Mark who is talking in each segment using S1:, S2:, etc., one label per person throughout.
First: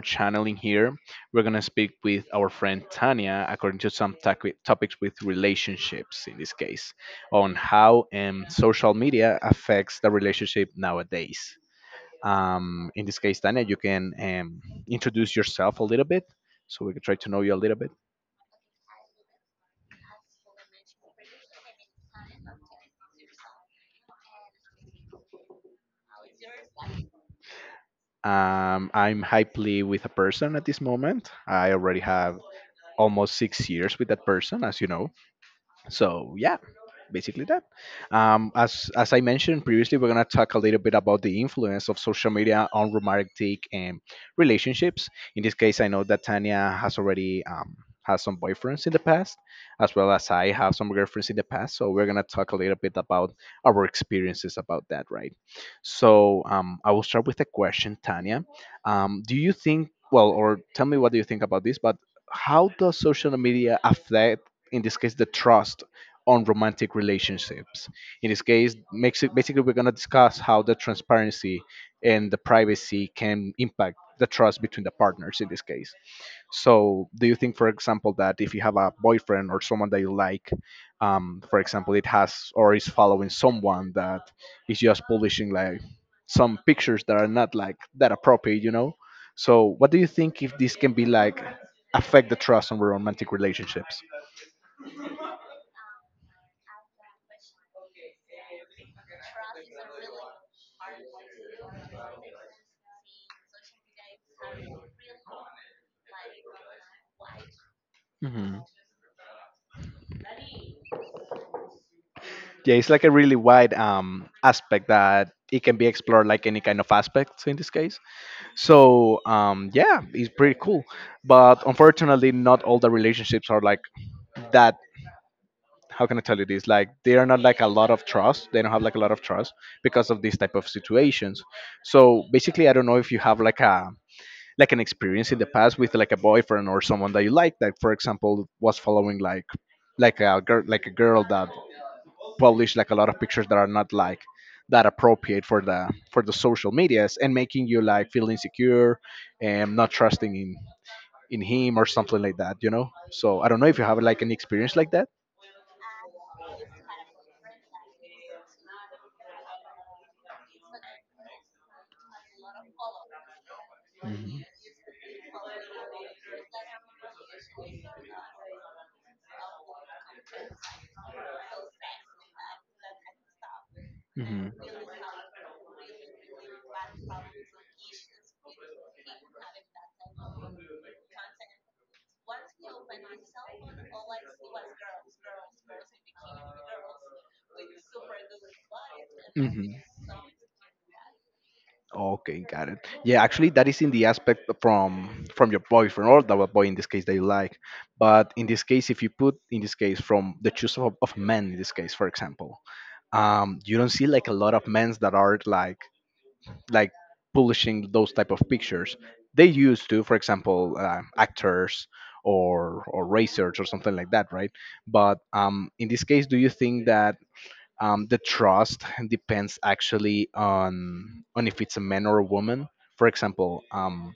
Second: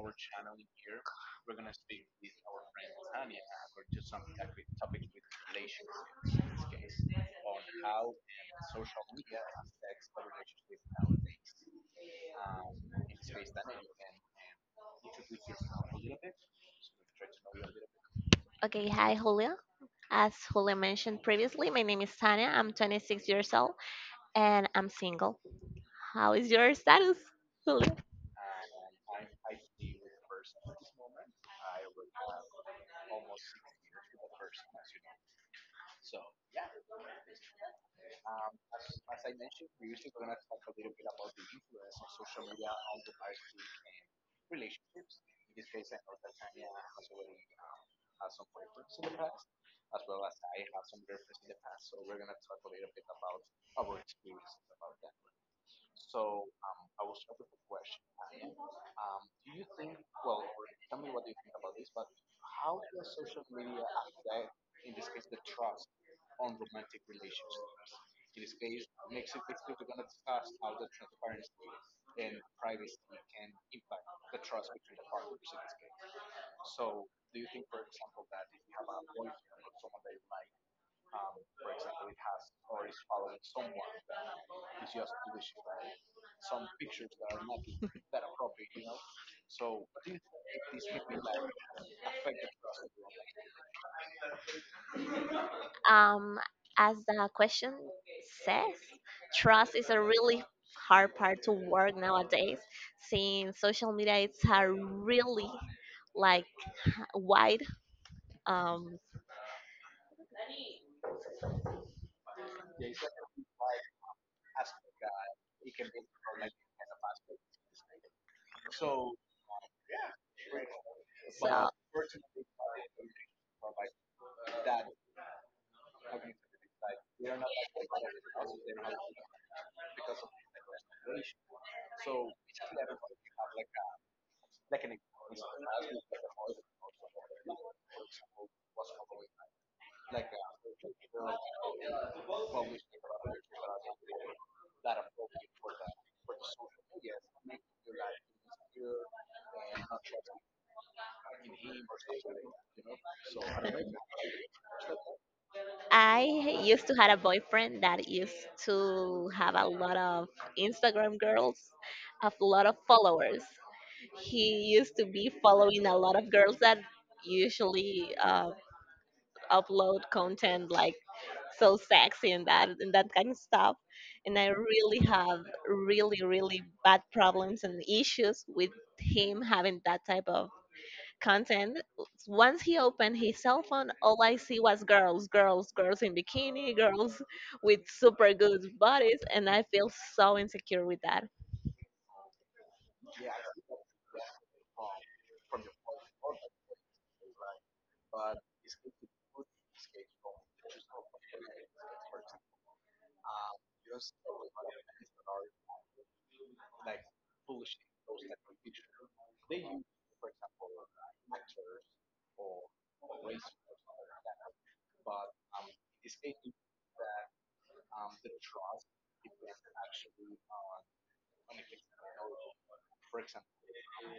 S1: channel in here. We're gonna speak with our friend Tania, according to some topics with relationships in this case, on how social media affects the relationship nowadays. In this case, Tania, you can introduce yourself a little bit so we can try to know you a little bit.
S2: Okay, hi Julia. As Julia mentioned previously, my name is Tania. I'm 26 years old and I'm single. How is your status, Julia?
S1: I'm hypely with a person at this moment. I already have almost 6 years with that person, as you know. So, yeah, basically that. As I mentioned previously, we're gonna talk a little bit about the influence of social media on romantic relationships. In this case, I know that Tanya has already has some boyfriends in the past, as well as I have some girlfriends in the past. So we're gonna talk a little bit about our experiences about that, right? So I will start with a question, Tanya. Do you think? Well, or tell me, what do you think about this? But how does social media affect, in this case, the trust on romantic relationships? In this case, basically, we're going to discuss how the transparency and the privacy can impact the trust between the partners in this case. So, do you think, for example, that if you have a boyfriend or someone that you like, for example, it has or is following someone that is just publishing like some pictures that are not like that appropriate, you know? So, what do you think, if this can be like affect the trust on romantic relationships?
S2: Um, as the question says, trust is a really hard part to work nowadays since social media it's a really like wide
S1: Hmm.
S2: um
S1: Yeah, it's like a really wide aspect that it can be explored like any kind of aspects in this case. So yeah, it's pretty cool. But
S2: so
S1: unfortunately, not all the relationships are like that. How can I tell you this? Like, they are not like a lot of trust. They don't have like a lot of trust because of these type of situations. So basically, I don't know if you have like a like an experience in the past with like a boyfriend or someone that you like that, for example, was following like a girl like a girl that publish like a lot of pictures that are not like that appropriate for the social medias, and making you like feel insecure and not trusting in him or something like that, you know? So I don't know if you have like an experience like that.
S2: I used to had a boyfriend that used to have a lot of Instagram girls, a lot of followers. He used to be following a lot of girls that usually upload content like so sexy and that kind of stuff.
S1: Mhm.
S2: And I
S1: Mhm.
S2: really have really really bad problems and issues with him having that type of content. Once he opened his cell phone, all I see was girls, girls, girls in bikini, girls with super good bodies, and I
S1: Hmm.
S2: feel so insecure with that.
S1: Okay, got it. Yeah, actually, that is in the aspect from your boyfriend or the boy in this case they like. But in this case, if you put in this case from the choice of men in this case, for example, you don't see like a lot of men that are like publishing those type of pictures. They used to, for example, actors or racers or something like that, right? But in this case, do you think that the trust depends actually on if it's a man or a woman? For example, um,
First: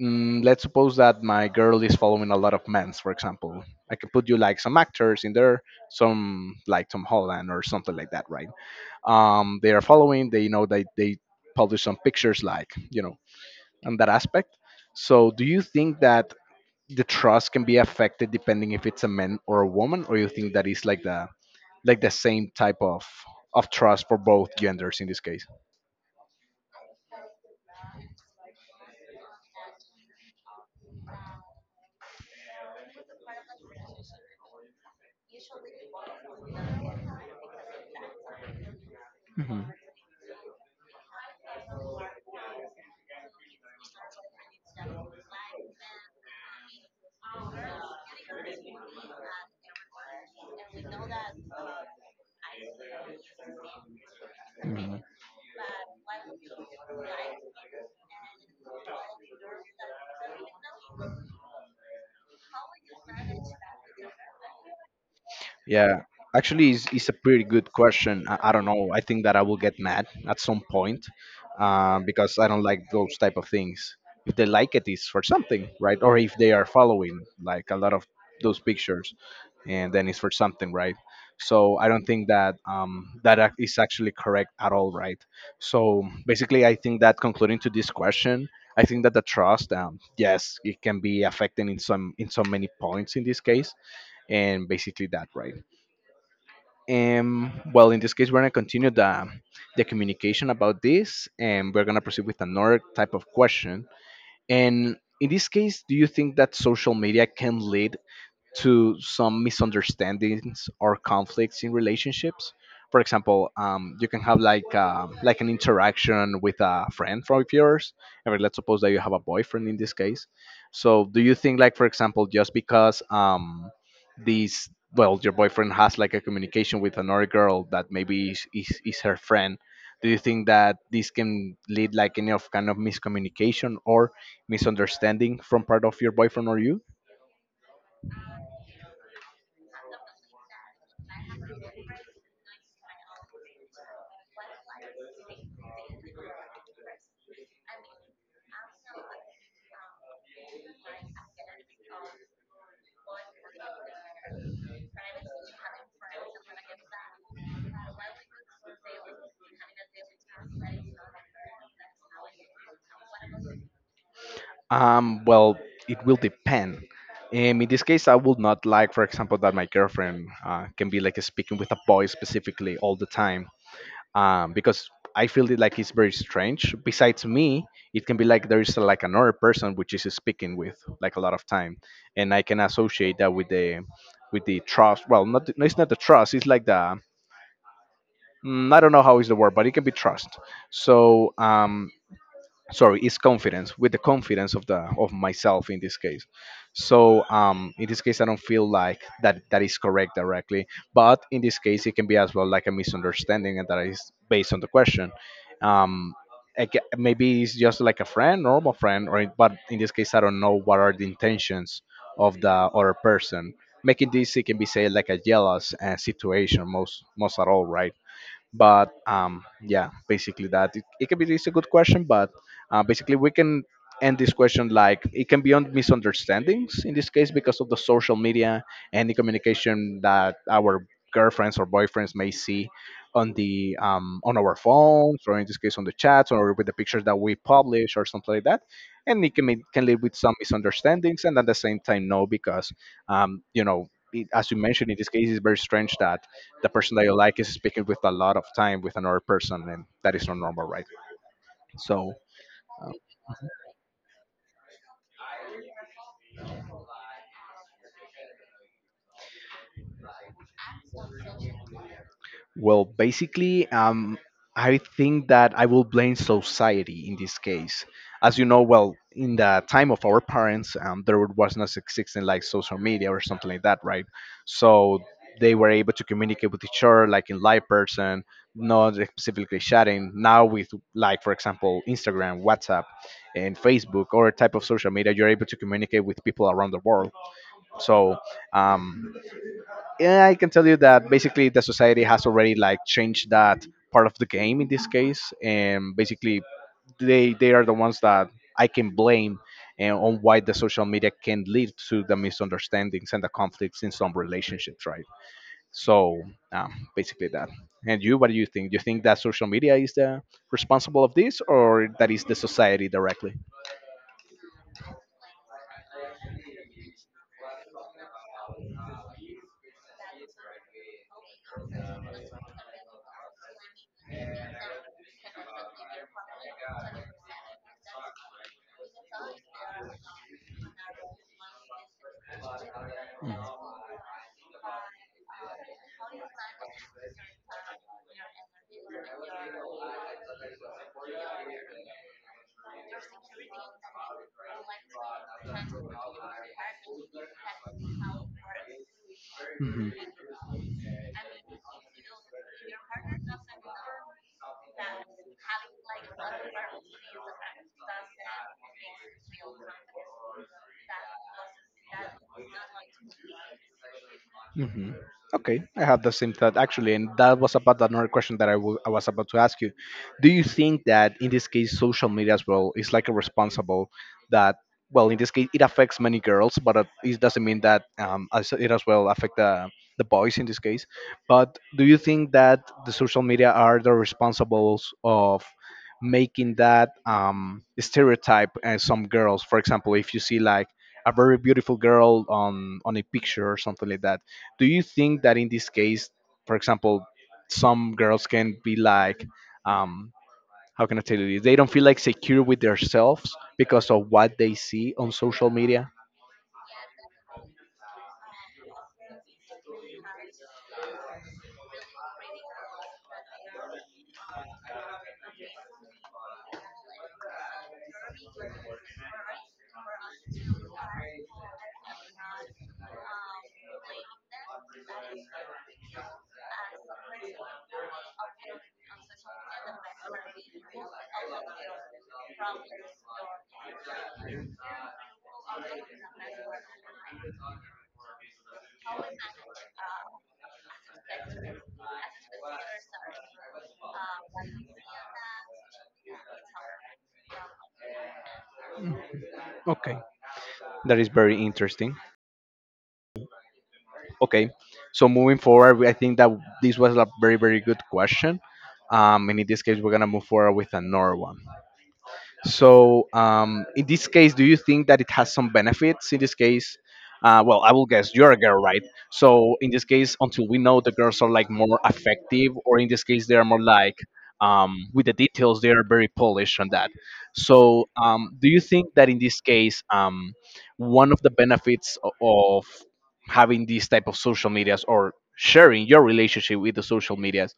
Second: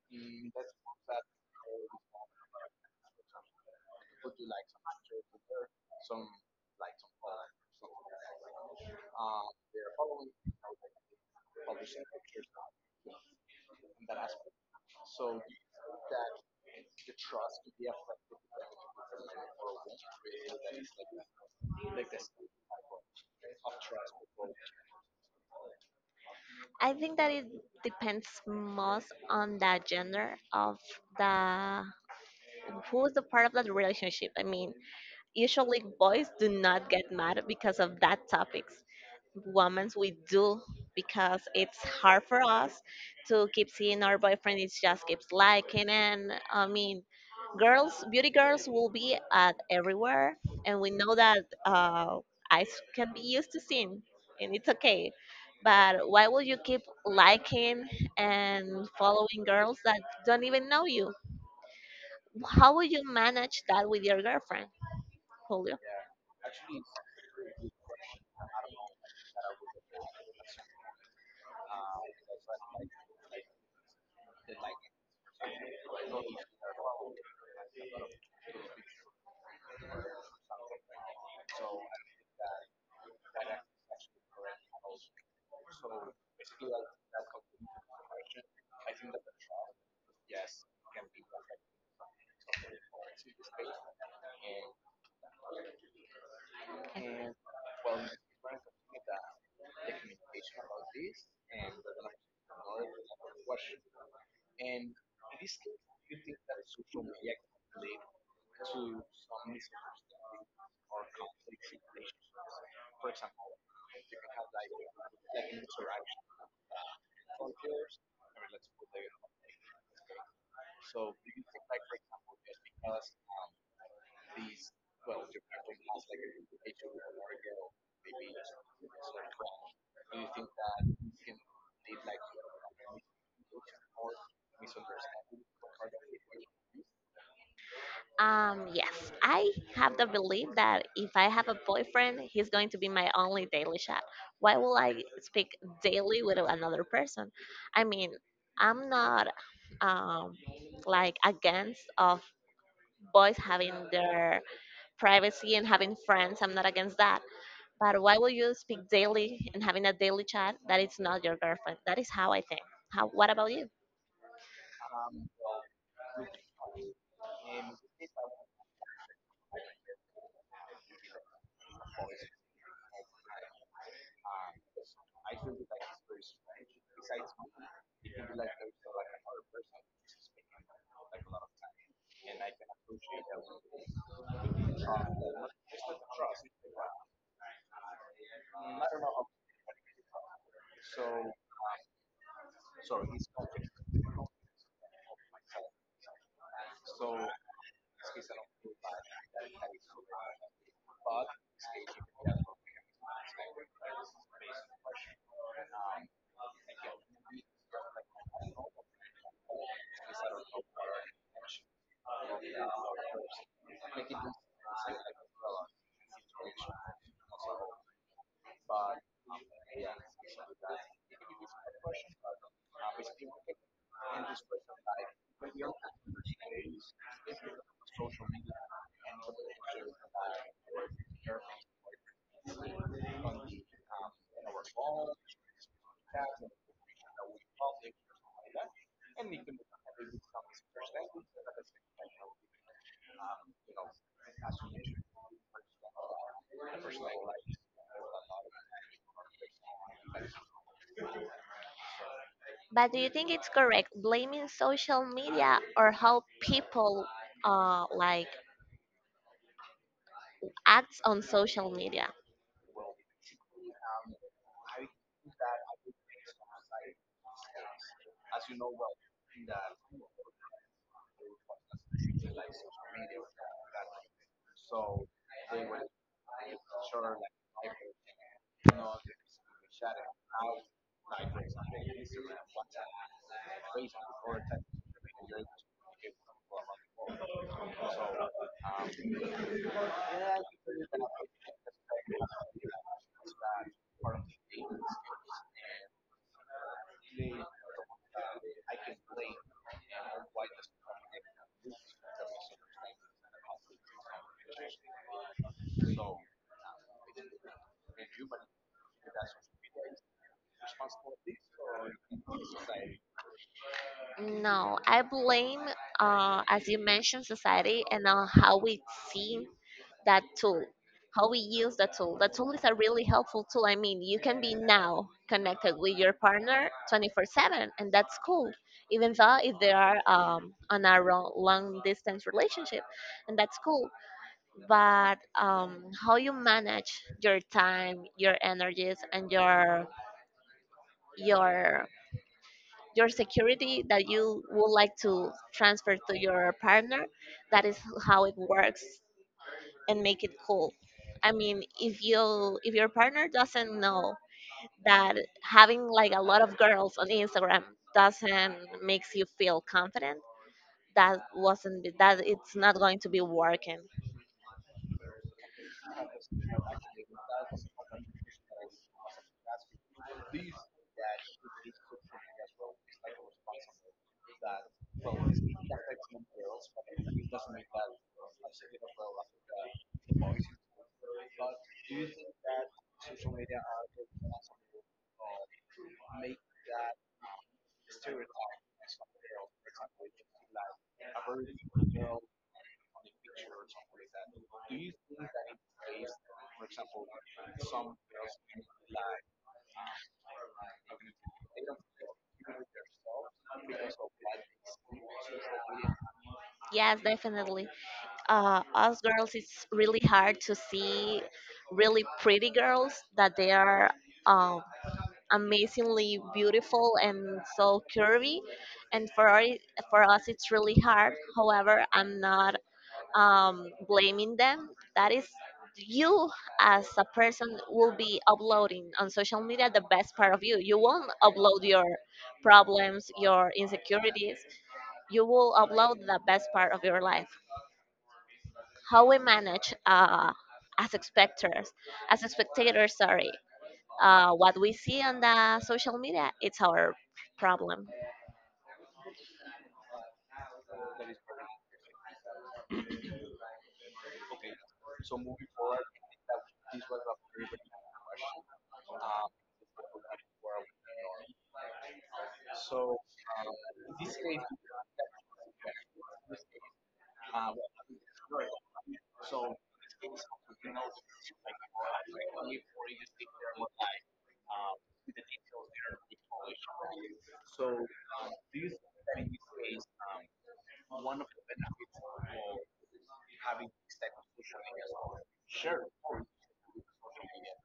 S1: mm, let's suppose that my girl is following a lot of men's. For example, I can put you like some actors in there, some like Tom Holland or something like that, right? They are following. They know that they publish some pictures, like, on that aspect. So, do you think that the trust can be affected depending if it's a man or a woman, or you think that is like the same type of trust for both genders in this case?
S2: I think that it depends most on the gender of the who is the part of that relationship. I mean, usually boys do not get mad because of that topic,
S1: Mhm.
S2: women we do, because it's hard for us to keep seeing our boyfriend it just keeps liking, and I mean girls, beauty girls will be at everywhere, and we know that uh, eyes can be used to seeing, and it's okay, but why will you keep liking and following girls that don't even know you? How will you manage that with your girlfriend, Julio?
S1: Yeah, actually, it's a pretty good question. I don't know. I think that I will get mad at some point, because I don't like those type of things. If they like it, it's for something, right? Or if they are following like a lot of those pictures, and then it's for something, right? So I don't think that is actually correct at all, right? So basically, I think that, concluding to this question, I think that the trust, yes, it can be affected in so many points in this case, and basically that, right? Well, in this case, we're gonna continue the communication about this, and we're gonna proceed with another type of question. And in this case, do you think that social media can lead to some misunderstandings or conflicts in relationships? For example, you can have like an interaction with a friend from yours. I mean, let's suppose that you have a boyfriend in this case. So, do you think, like, for example, just because these well, your boyfriend has like a communication with another girl that maybe is her friend. Do you think that this can lead like any of kind of miscommunication or misunderstanding from part of your boyfriend or you?
S2: Yes, I have the belief that if I have a boyfriend, he's going to be my only daily chat. Why will I speak daily with another person? I mean, I'm not um, like against of boys having their privacy and having friends. I'm not against that. But why will you speak daily and having a daily chat that is not your girlfriend? That is how I think. How? What about you?
S1: Well, it will depend. In this case, I would not like, for example, that my girlfriend can be like speaking with a boy specifically all the time, because I feel it like it's very strange. Besides me, it can be like there is like another person which is speaking with like a lot of time, and I can associate that with the trust. Well, not no, it's not the trust. It's like the I don't know how is the word, but it can be trust. So sorry, it's confidence, with the confidence of myself in this case. So in this case, I don't feel like that that is correct directly, but in this case, it can be as well like a misunderstanding, and that is based on the question. um Maybe it's just like a friend normal friend, or, but in this case, I don't know what are the intentions of the other person making this. It can be say like a jealous situation, most at all, right? But yeah, basically that, it can be it's a good question, but basically we can end this question. Like, it can be on misunderstandings in this case because of the social media and the communication that our girlfriends or boyfriends may see on our phones, or in this case on the chats, or with the pictures that we publish or something like that. And it can, can lead with some misunderstandings, and at the same time no, because you know it, as you mentioned, in this case it's very strange that the person that you like is speaking with a lot of time with another person, and that is not normal, right? So.
S2: But do you think it's correct blaming social media or how people like acts on social media.
S1: Well, basically, I think that I will blame society in this case. As you know, well, in the time of our parents, there was not existing like social media or something like that, right? So they were able to communicate with each other like in live person, not specifically chatting. Now with, like, for example, Instagram, WhatsApp, and Facebook, or type of social media, you're able to communicate with people around the world. So um, and I can tell you that basically the society has already like changed that part of the game in this case, and basically they are the ones that I can blame, and on why the social media can lead to the misunderstandings and the conflicts in some relationships, right? So basically that. And you, what do you think? Do you think that social media is the responsible of this, or that is the society directly?
S2: No, I blame, as you mentioned, society and on how we see that tool, how we use that tool. That tool is a really helpful tool. I mean, you can be now connected with your partner 24/7, and that's cool even though if they are on a long distance relationship, and that's cool. But how you manage your time, your energies, and your your security that you would like to transfer to your partner, that is how it works
S1: Hmm.
S2: and make it cool. I mean, if you if your partner doesn't know that having like a lot of girls on Instagram doesn't makes you feel confident, that wasn't, that it's not going to be working.
S1: Hmm. Okay, I have the same thought actually, and that was about another question that I was about to ask you. Do you think that in this case, social media as well is like a responsible, that, well, in this case, it affects many girls, but it doesn't mean that it as well affect the boys in this case. But do you think that the social media are the responsibles of making that stereotype some girls? For example, if you see like a very beautiful girl on a picture or something like that, do you think that in this case, for example, some girls can be like, um, how can I tell you this? They don't feel like secure with themselves because of what they see on social media.
S2: Yes, definitely. Us girls, it's really hard to see really pretty girls that they are um, amazingly beautiful and so curvy, and for for us it's really hard. However, I'm not blaming them. That is, you as a person will be uploading on social media the best part of you. You won't upload your problems, your insecurities. You will upload the best part of your life. How we manage as spectators, as spectators, sorry, what we see on the social media, it's our problem.
S1: Okay, that is very interesting. Okay, so moving forward, I think that this was a very very good question. And in this case, we're gonna move forward with another one. So in this case, do you think that it has some benefits? In this case, well, I will guess you're a girl, right? So in this case, until we know the girls are like more effective, or in this case, they are more like with the details, they are very polished on that. So do you think that in this case, one of the benefits of having these type of social medias or sharing your relationship with the social medias,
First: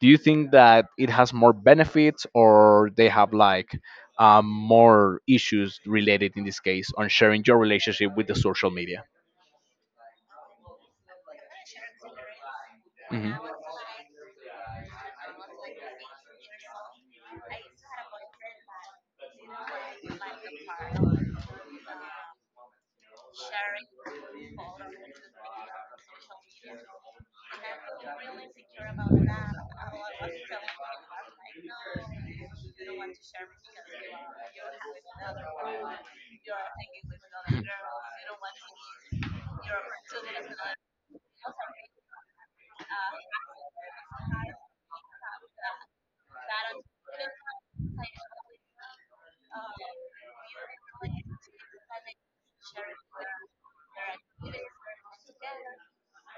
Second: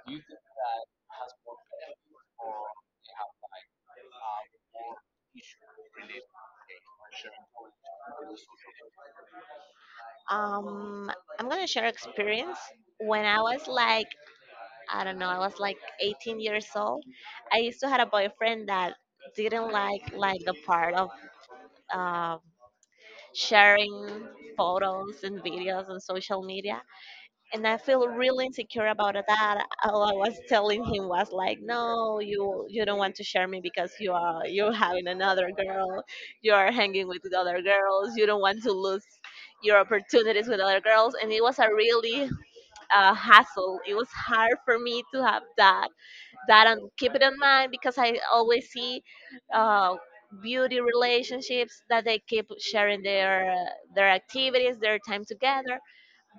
S1: do you think that it has more benefits or they have like more issues related in this case on sharing your relationship with the social media?
S2: Um, I'm gonna share experience when
S1: Mhm.
S2: I was like I don't know, I was like 18 years old. I used to had a boyfriend that didn't like the part of uh, sharing photos and videos on social media, and I feel really insecure about that. All I was telling him was like, no, you don't want to share me because you are you're having another girl, you are hanging with the other girls, you don't want to lose your opportunities with other girls. And it was a really hassle. It was hard for me to have that and keep it in mind because I always see uh, beauty relationships that they keep sharing their activities, their time together.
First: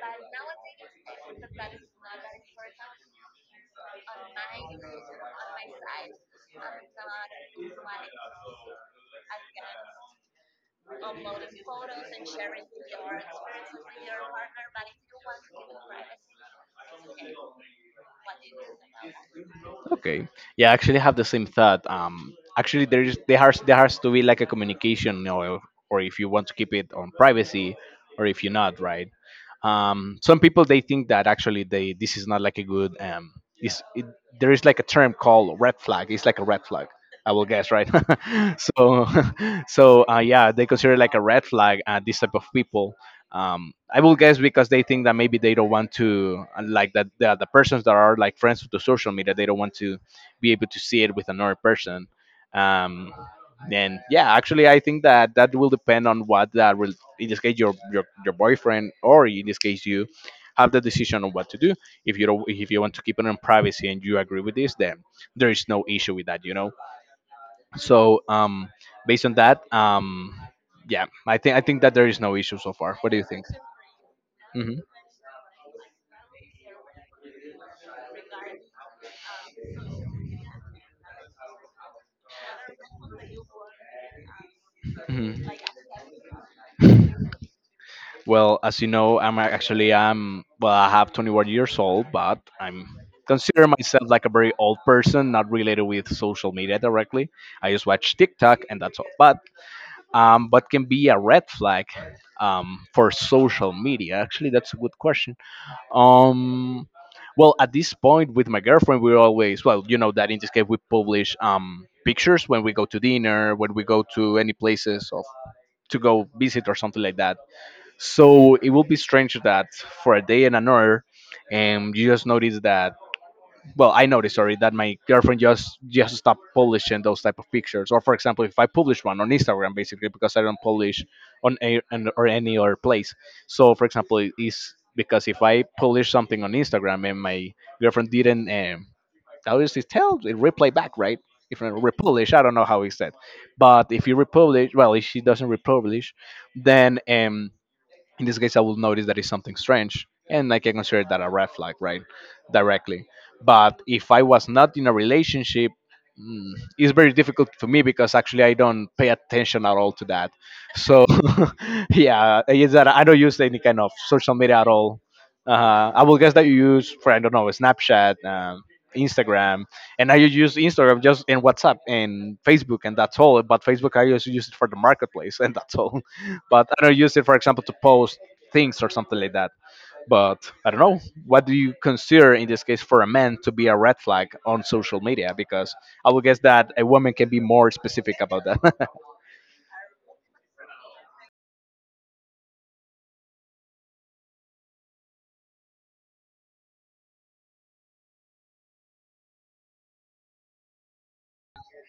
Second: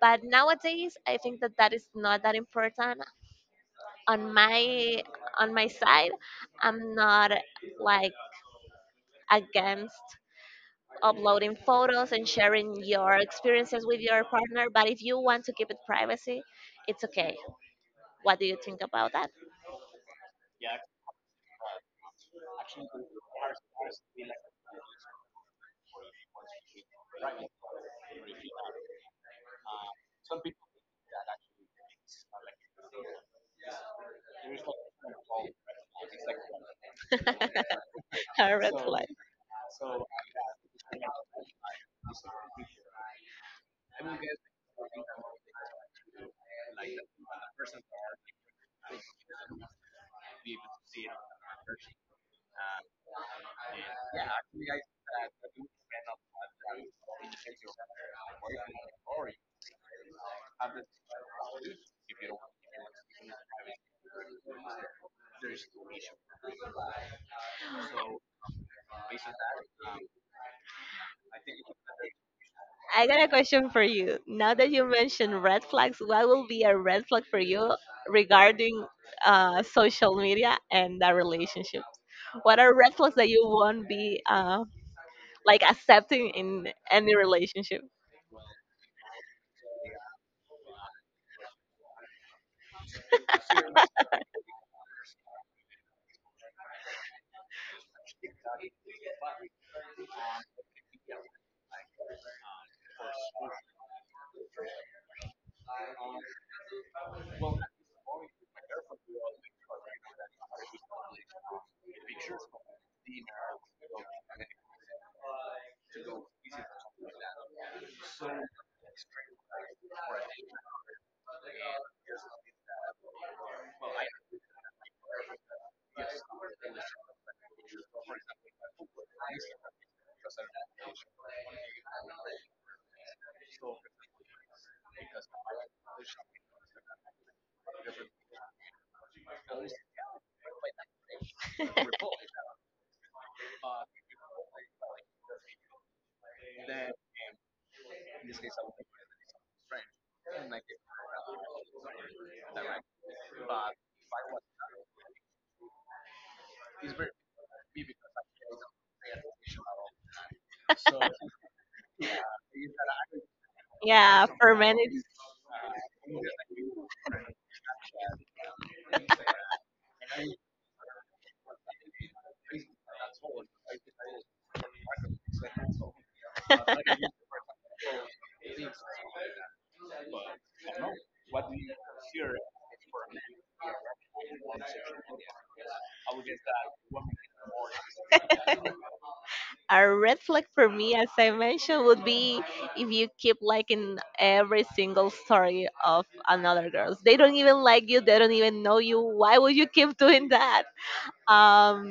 S2: But nowadays, I think that that is not that important. On my side, I'm not like against uploading photos and sharing your experiences with your partner. But if you want to keep it privacy, it's okay. What do you think about that?
S1: Okay. Yeah, I actually have the same thought. Actually, there has to be like a communication, or if you want to keep it on privacy, or if you're not, right? Some people they think that actually they this is not like a good This it, there is like a term called red flag. It's like a red flag. I will guess, right?
S2: A red flag.
S1: So, so yeah, they consider like a red flag, this type of people. I will guess because they think that maybe they don't want to like that the persons that are like friends with the social media they don't want to be able to see it with another person. Um, then yeah, actually I think that that will depend on what that will, in this case your your boyfriend or in this case you have the decision on what to do. If you don't, if you want to keep it in privacy and you agree with this, then there is no issue with that. So based on that, yeah, I think that there is no issue so far.
S2: I
S1: What do
S2: got
S1: you
S2: a
S1: think?
S2: question for you. Now that
S1: Hmm.
S2: you mentioned red flags, what will be a red flag for you regarding social media and that relationship? What are red flags that you won't be
S1: Hmm.
S2: like accepting in any relationship?
S1: Well, as you know, actually I'm, well, I have 21 years old, but I'm consider myself like a very old person, not related with social media directly. I just watch TikTok and that's all. But what can be a red flag for social media? Actually, that's a good question. Um, well, at this point with my girlfriend, we're always, well, you know that in this case we publish pictures when we go to dinner, when we go to any places of to go visit or something like that. So it will be strange that for a day and an hour, and you just notice that, well, I noticed, sorry, that my girlfriend just stopped publishing those type of pictures, or for example if I publish one on Instagram, basically because I don't publish on a on, or any other place. So for example, it is because if I publish something on Instagram and my girlfriend didn't obviously tell it, replay back, right? If I republish, I don't know how he said, but if you republish, well, if she doesn't republish, then in this case I will notice that it's something strange and I can consider that a red flag, right? Directly. But if I was not in a relationship, mm, it's very difficult for me because actually I don't pay attention at all to that. So yeah, is that I don't use any kind of
S2: Yeah,
S1: social
S2: for
S1: media at
S2: men,
S1: all.
S2: it's
S1: I will guess that you use, for I don't know, Snapchat, Instagram. And I use Instagram just in WhatsApp and Facebook, and that's all, but Facebook I just use it for the marketplace. And that's all, but I don't use it, for example, to post things or something like that. But I don't know. What do you consider in this case for a man to be a red flag on social media? Because I would guess that a woman can be more specific about that.
S2: a red flag. For me, as I mentioned, would be if you keep liking every single story of another girls. They don't even like you. They don't even know you. Why would you keep doing that? um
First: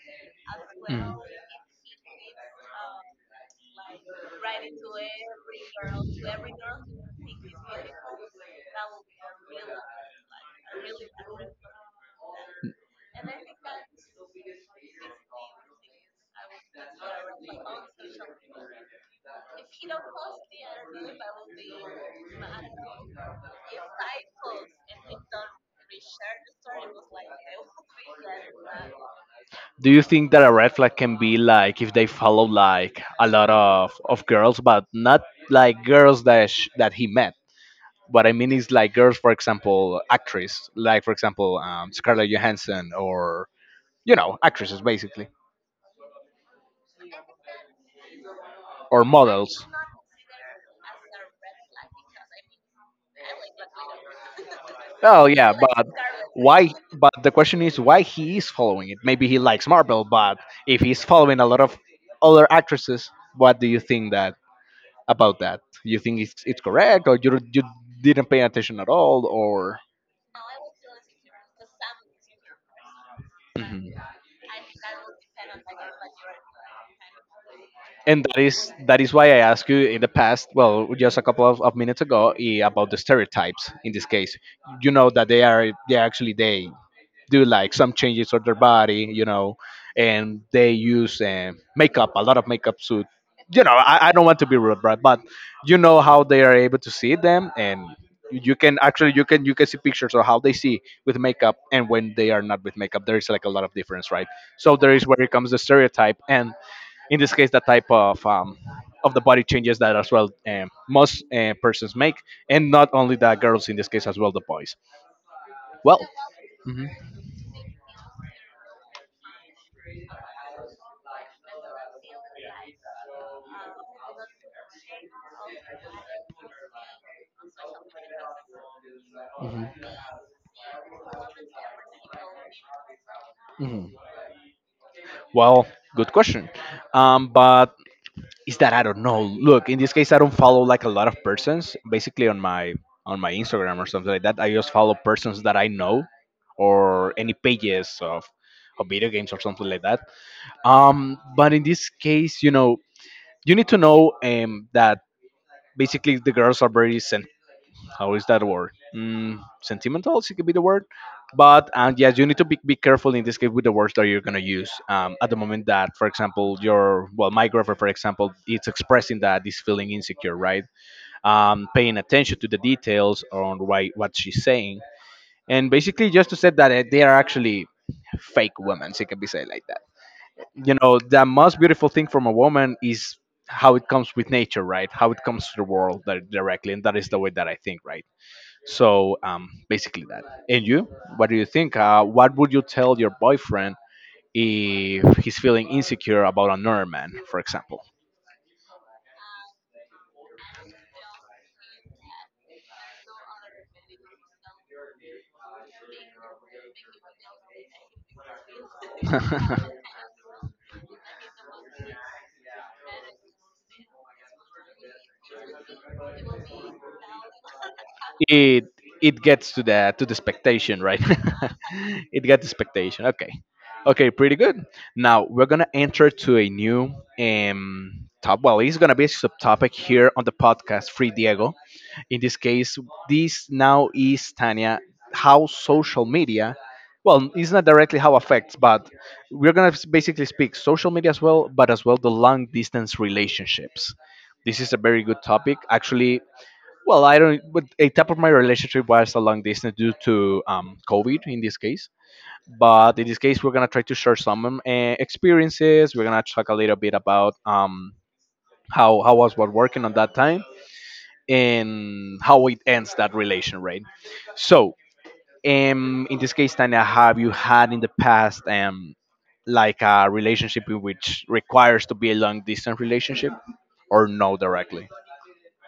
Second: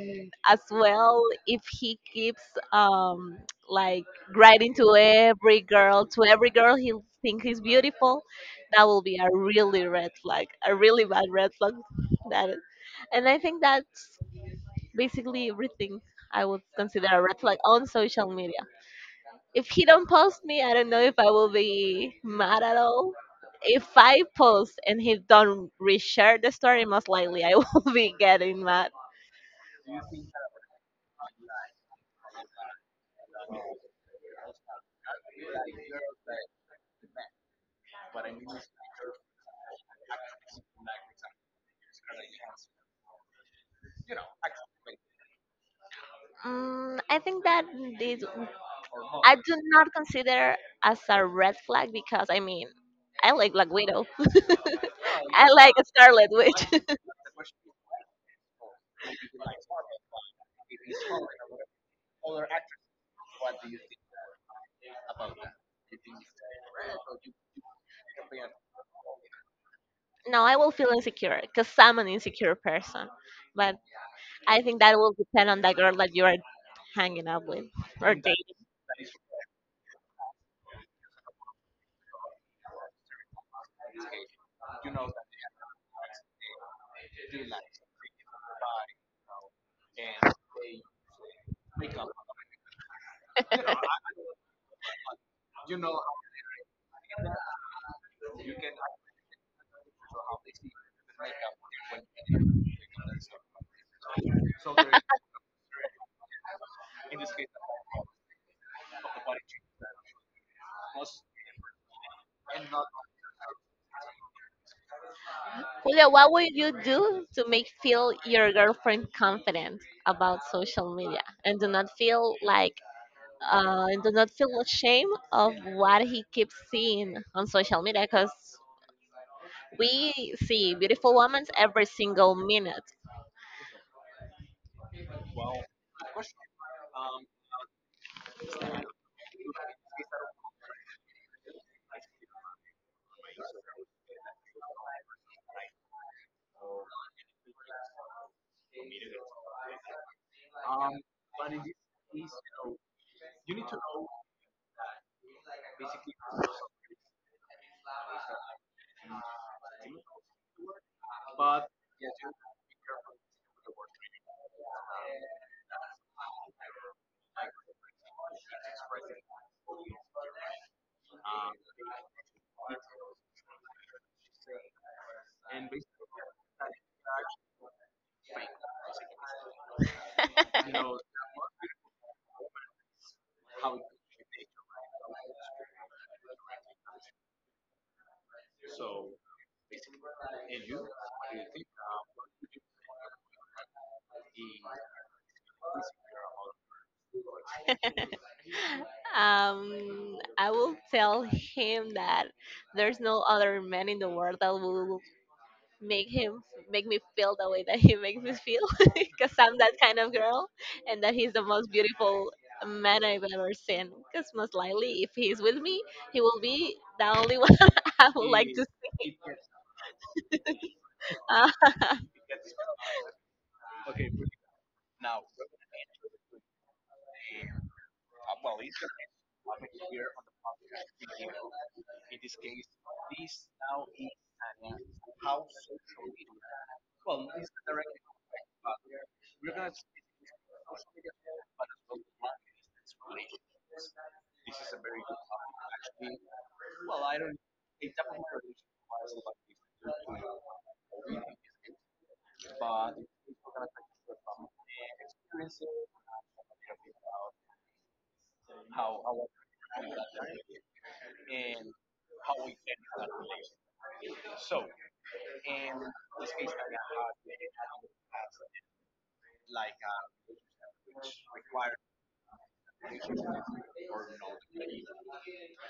S2: as
S1: Mm.
S2: well if he keeps um like writing to every girl he'll think he's beautiful, that will be a really red flag, a really bad red flag. That, and I think that's basically everything I would consider a red flag on social media. If he don't post me, I don't know if I will be mad at all. If I post and he don't reshare the story, most likely I will be getting mad.
S1: Do you think that a red flag can be like if they follow like a lot of girls, but not like girls that that he met? What I mean is like girls, for example, actress, like for example Scarlett Johansson, or you know, actresses basically,
S2: Mm, I think that this
S1: or
S2: I do
S1: models.
S2: not consider as a red flag because I mean I like Black Widow.
S1: Oh
S2: I
S1: yeah,
S2: like
S1: but
S2: Scarlet Witch.
S1: why? But the question is why he is following it. Maybe he likes Marvel, but if he's following a lot of other actresses, what do you think that about that? You think it's correct, or you didn't pay attention at all, or?
S2: No, I will feel insecure because I'm an insecure person. But
S1: Mhm.
S2: I think that will depend on the girl that you are hanging out with or
S1: And
S2: dating.
S1: that is why I asked you in the past, well, just a couple of minutes ago, eh, about the stereotypes in this case. You know that they are they actually they do like some changes of their body, you know, and they use makeup, a lot of makeup suit. You know, I don't want to be rude, right? But you know how they are able to see them, and you can actually you can see pictures of how they see with makeup and when they are not with makeup. There is like a lot of difference, right? So there is where it comes the stereotype, and in this case, the type of the body changes that as well most persons make, and not only the girls in this case as well the boys. Well,
S2: Julia, what would you
S1: mhm.
S2: do to make feel your girlfriend confident about social media and do not feel like does not feel ashamed of what he keeps seeing on social media because
S1: Mhm.
S2: we see beautiful women every single minute.
S1: Mhm. Well, good question. But is that I don't know. Look, in this case, I don't follow like a lot of persons. Basically, on my Instagram or something like that, I just follow persons that I know or any pages of video games or something like that. But in this case, you know, you need to know that basically the girls are very sen-, how is that a word? Mm, sentimental, it could be the word. But and yes, you need to be careful in this case with the words that you're gonna use. At the moment that, for example, your, well, my grapher, for example, it's expressing that this feeling insecure, right? Paying attention to the details on why what she's saying, and basically just to say that they are actually fake women. It can be said like that. You know, the most beautiful thing from a woman is how it comes with nature, right? How it comes to the world directly, and that is the way that I think, right? So basically that. And you, what do you think? What would you tell your boyfriend if he's feeling insecure about another man, for example?
S2: I will tell him that there's no other man in the world that will make him make me feel the way that he makes me feel because I'm that kind of girl, and that he's the most beautiful man I've ever seen because most likely if he's with me he will be the only one I would like
S1: it it gets to the expectation, right?
S2: to.
S1: It gets expectation. Okay. Okay, pretty good. Now we're gonna enter to a new top, well, it's gonna be a subtopic here on the podcast free Diego. In this case, this now is Tanya. How social media, well, it's not directly how affects, but we're gonna basically speak social media as well, but as well the long distance relationships. This is a very good topic actually. Well, I don't. But a type of my relationship was a long distance due to COVID in this case. But in this case, we're gonna try to share some experiences. We're gonna talk a little bit about how was what working on that time and how it ends that relation, right? So, in this case, Tanya, have you had in the past like a relationship in which requires to be a long distance relationship, or no directly?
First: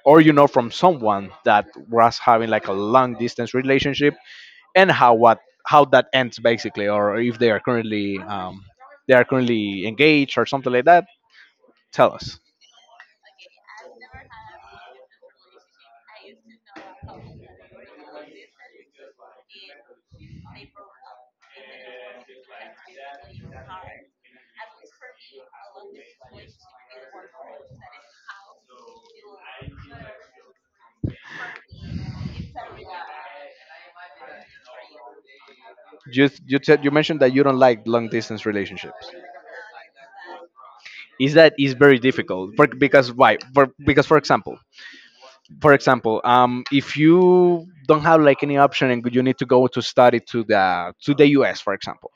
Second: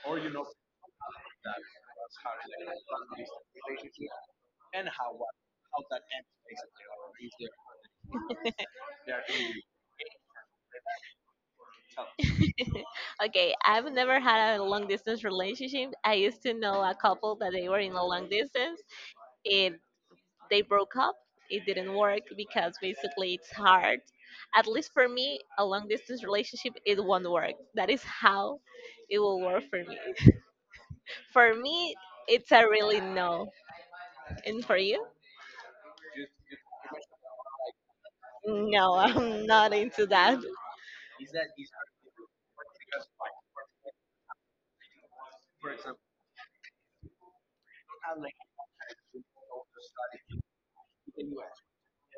S1: Or you know from someone that was having like a long distance relationship and how what how that ends basically, or if they are currently they are currently engaged or something like that, tell us.
S2: Okay, I've never had a long distance relationship. I used to know a couple that they were in a long distance. It They broke up. It didn't work because basically it's hard. At least for me, a long distance relationship it won't work. That is how it will work for me. For me, it's a really no. And for you?
S1: You said you mentioned that you don't like long distance
S2: No,
S1: relationships.
S2: I'm not into that.
S1: Is that is very difficult. For, because why for, because for example, for example if you don't have like any option and you need to go to study to the US, for example,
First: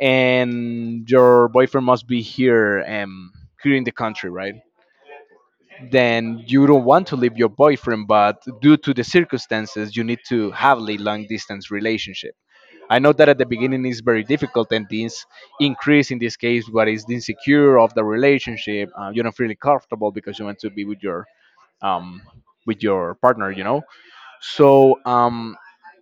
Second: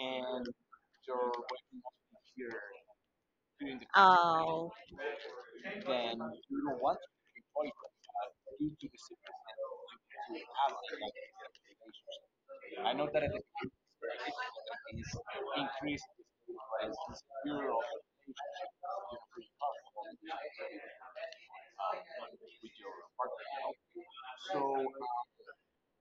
S1: and your boyfriend must be here here in the country, right?
S2: Oh.
S1: Then you don't want to leave your boyfriend but due to the circumstances you need to have a long distance relationship. I know that at the beginning is very difficult, and this increase in this case what is the insecure of the relationship. You don't feel comfortable because you want to be um, with your partner, you know. So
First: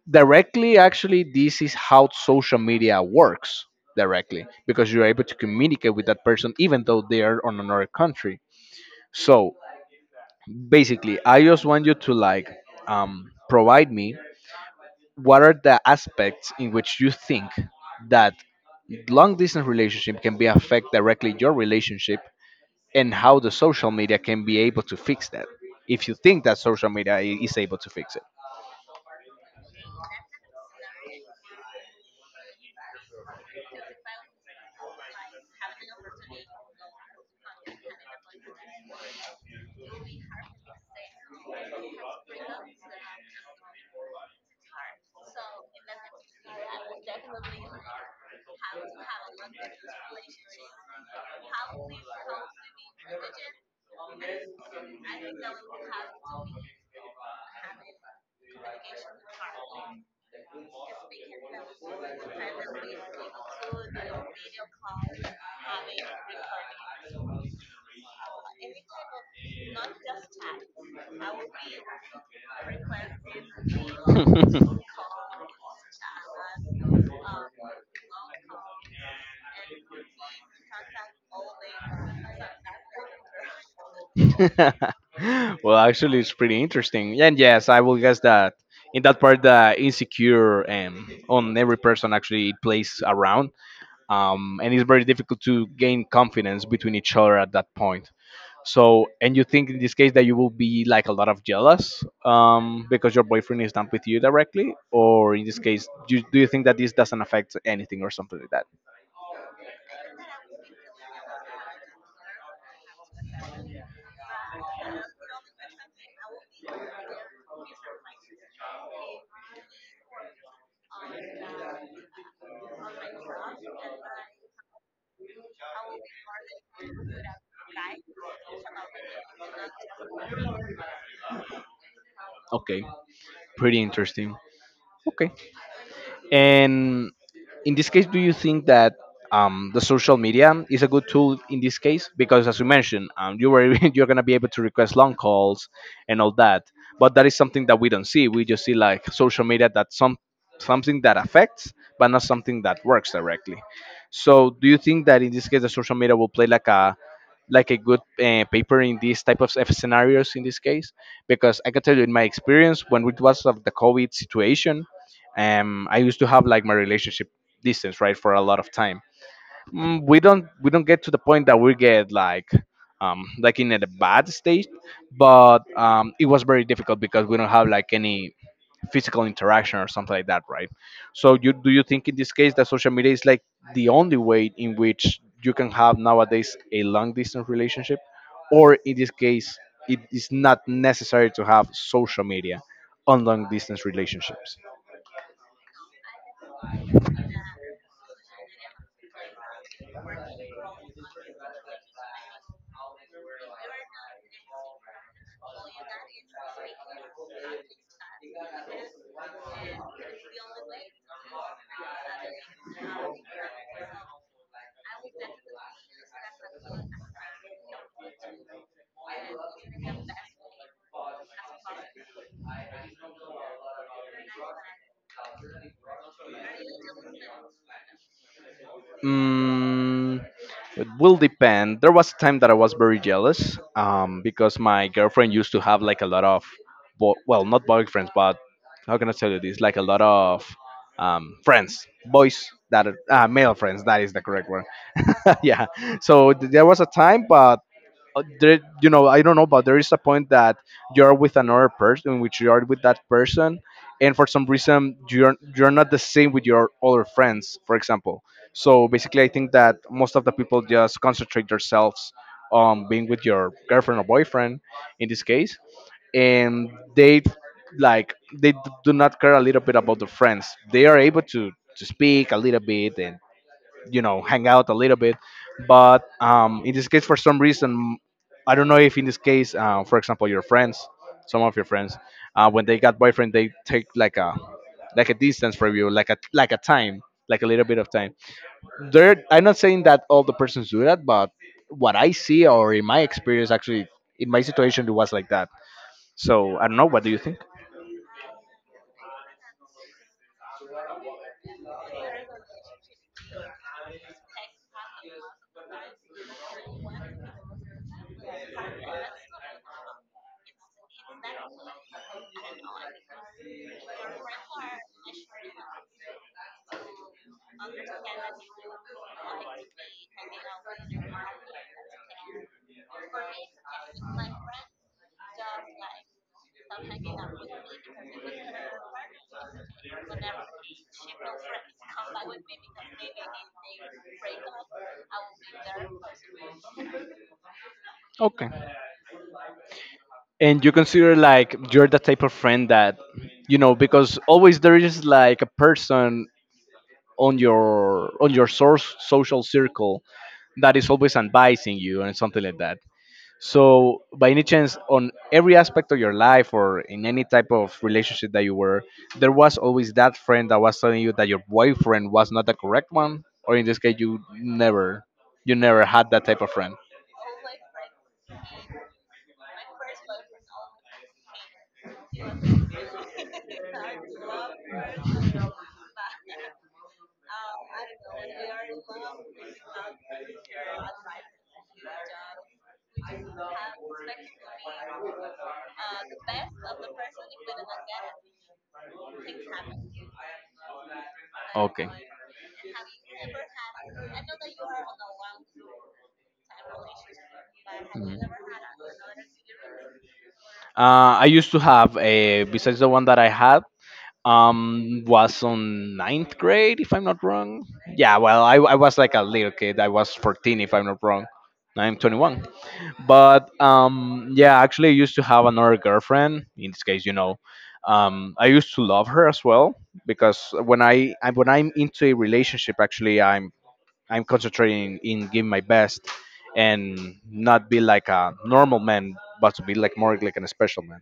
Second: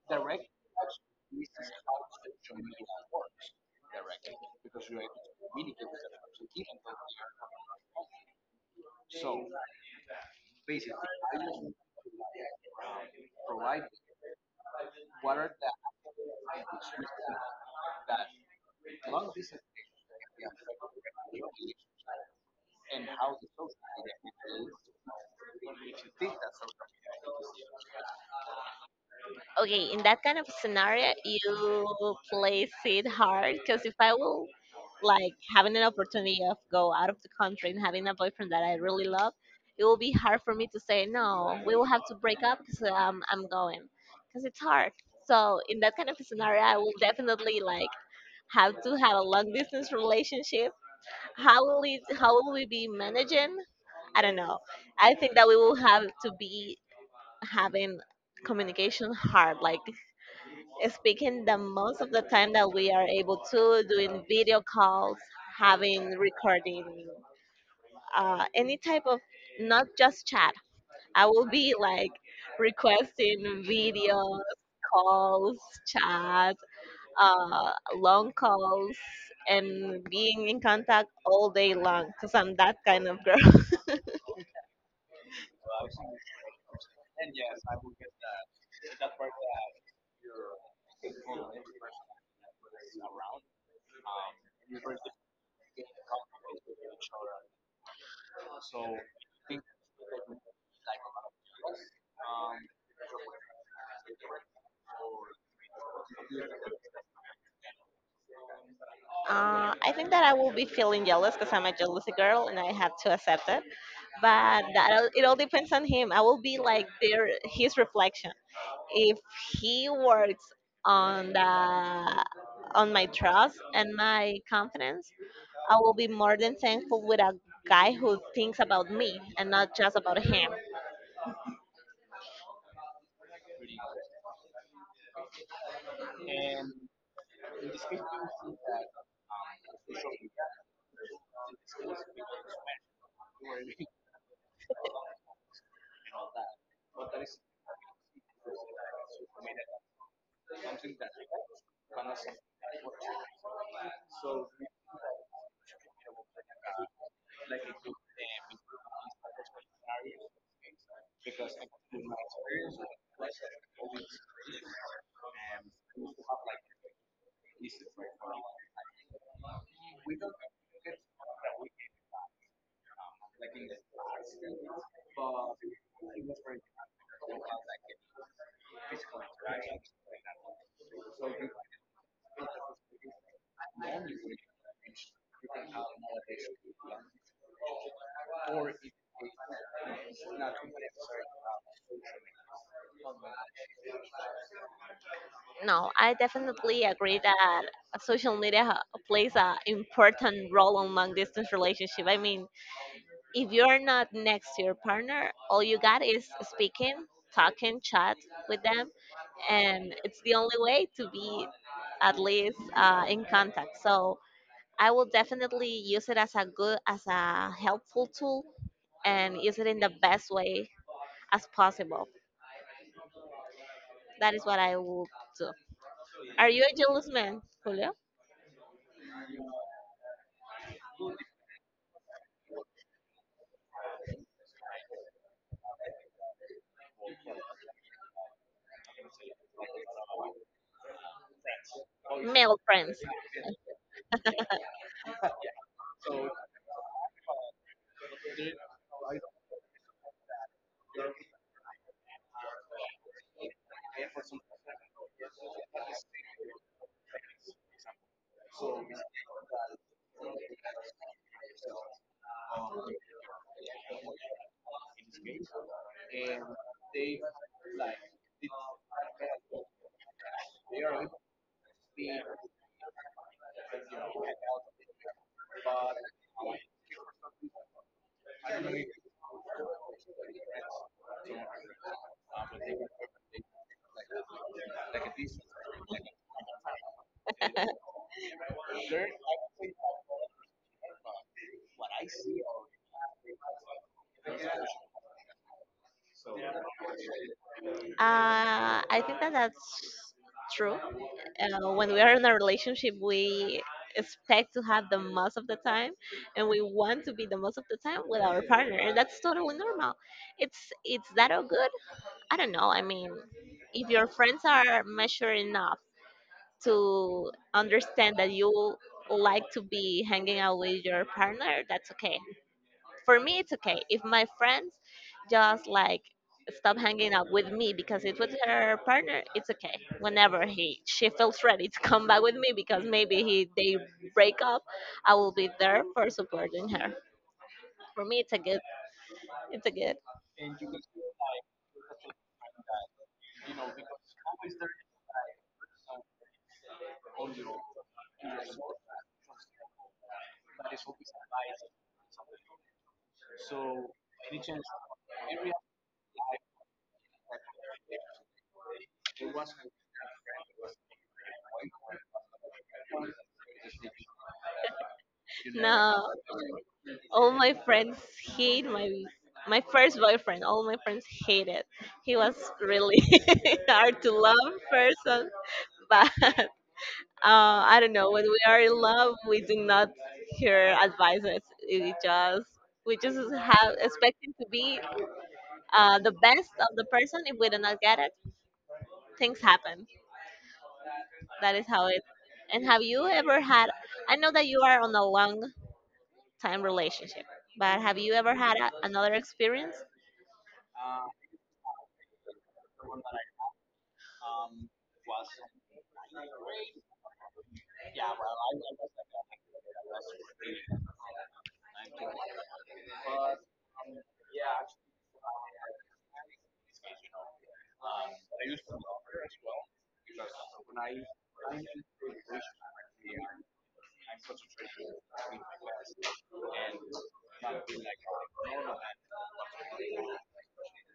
S1: directly, actually, this is how social media works directly, because you're able to communicate with that person even though they are on another country. So basically, I just want you to like provide me what are the aspects in which you think that long distance relationship can be affect directly your relationship, and how the social media can be able to fix that, if you think that social media is able to fix.
S2: Okay, in that kind of scenario, you place it hard because if I will like having an opportunity of go out of the country and having a boyfriend that I really love, it will be hard for me to say no. We will have to break up because I'm going because it's hard. So in that kind of scenario, I will definitely like have to have a long distance relationship. How will it? How will we be managing? I don't know. I think that we will have to be having communication hard like speaking the most of the time that we are able to, doing video calls, having recording any type of, not just chat. I will be like requesting videos, calls, chat, uh, long calls, and being in contact all day long because I'm that kind of girl.
S1: Well, actually, it's pretty interesting. And yes, I will guess that in that part, the insecure on every person actually it plays around, and it's very difficult to gain confidence between each other at that point. So, and you think in this case that you will be like a lot of jealous because your boyfriend is not with you directly, or in this case, do you think that this doesn't affect anything or something like that?
S2: Uh, I think that I will be feeling jealous because I'm a jealousy girl and I have to accept it. But that it all depends on him. I will be like their his reflection. If he works on the on my trust and my confidence, I will be more than thankful with a guy who thinks about me and not just about him.
S1: Okay, pretty interesting. Okay, and in this case, do you think that the social media is a good tool in this case? Because as you mentioned, you were you're gonna be able to request long calls and all that, but that is something that we don't see. We just see like social media that something that affects, but not something that works directly. So, do you think that in this case, the social media will play like a good paper in these type of scenarios in this case? Because I can tell you in my experience when it was of the COVID situation, I used to have like my relationship distance, right, for a lot of time. We don't get to the point that we get like, like in a bad state, but it was very difficult because we don't have like any physical interaction or something like that, right? So you do you think in this case that social media is like the only way in which you can have nowadays a long distance relationship, or in this case it is not necessary to have social media on long distance relationships?
S2: No, I definitely agree that social media ha- plays an important role in long distance relationship. I mean, if you're not next to your partner, all you got is speaking, talking, chat with them, and it's the only way to be at least in contact. So I will definitely use it as a good, as a helpful tool, and use it in the best way as possible. That is what I will do. Are you a jealous man, Julio?
S1: Mm, it will depend. There was a time that I was very jealous because my girlfriend used to have like a lot of, well, not boyfriends, but how can I tell you this? Like a lot of friends, boys
S2: Male
S1: that are,
S2: friends.
S1: male friends. That is the correct word. Yeah. So there was a time, but there, I don't know, but there is a point that you're with another person, in which you are with that person, and for some reason you're not the same with your other friends, for example. So basically, I think that most of the people just concentrate themselves on being with your girlfriend or boyfriend, in this case, and they like they d- do not care a little bit about the friends. They are able to speak a little bit and hang out a little bit, but in this case for some reason I don't know if in this case, for example, your friends some of your friends, when they got boyfriend, they take like a distance from you, like a time, like a little bit of time. There, I'm not saying that all the persons do that, but what I see, or in my experience, actually in my situation it was like that. So I don't know, what do you think?
S2: I think that that's true. When we are in a relationship, we expect to have the most of the time, and we want to be the most of the time with our partner, and that's totally normal. It's that all good. I don't know. I mean, if your friends are mature enough to understand that you like to be hanging out with your partner, that's okay. For me, it's okay if my friends just like stop hanging out with me because it was her partner. It's okay whenever he she feels ready to come back with me because maybe he they break up. I will be there for supporting her. For me, it's a
S1: Okay,
S2: good. It's a good.
S1: and you consider like you're the type of friend that, because always there is like a person on your source social circle that is always advising you and something like that. So, by any chance, on every aspect of your life or in any type of relationship that you were, there was always that friend that was telling you that your boyfriend was not the correct one, or in this case, you never had
S2: No,
S1: that type of friend.
S2: all my friends hate my first boyfriend. All my friends hated. He was really hard to love person, but I don't know. When we are in love, we do not hear advices. We just we just have expecting to be the best of the person. If we do not get it, things happen. That is
S1: Okay.
S2: how it. And have you ever had? I know that you are on a long time relationship, but have
S1: Mhm.
S2: you ever had another experience?
S1: I used to have a besides the one that I had, was on ninth grade if I'm not wrong. Yeah, well, I was like a little kid. I was 14 if I'm not wrong. Now I'm 21. But yeah, actually I used to have another girlfriend. In this case, I used to love her as well, because when I'm into a relationship, actually I'm concentrating in giving my best and not be like a normal man, but to be like more like an special man.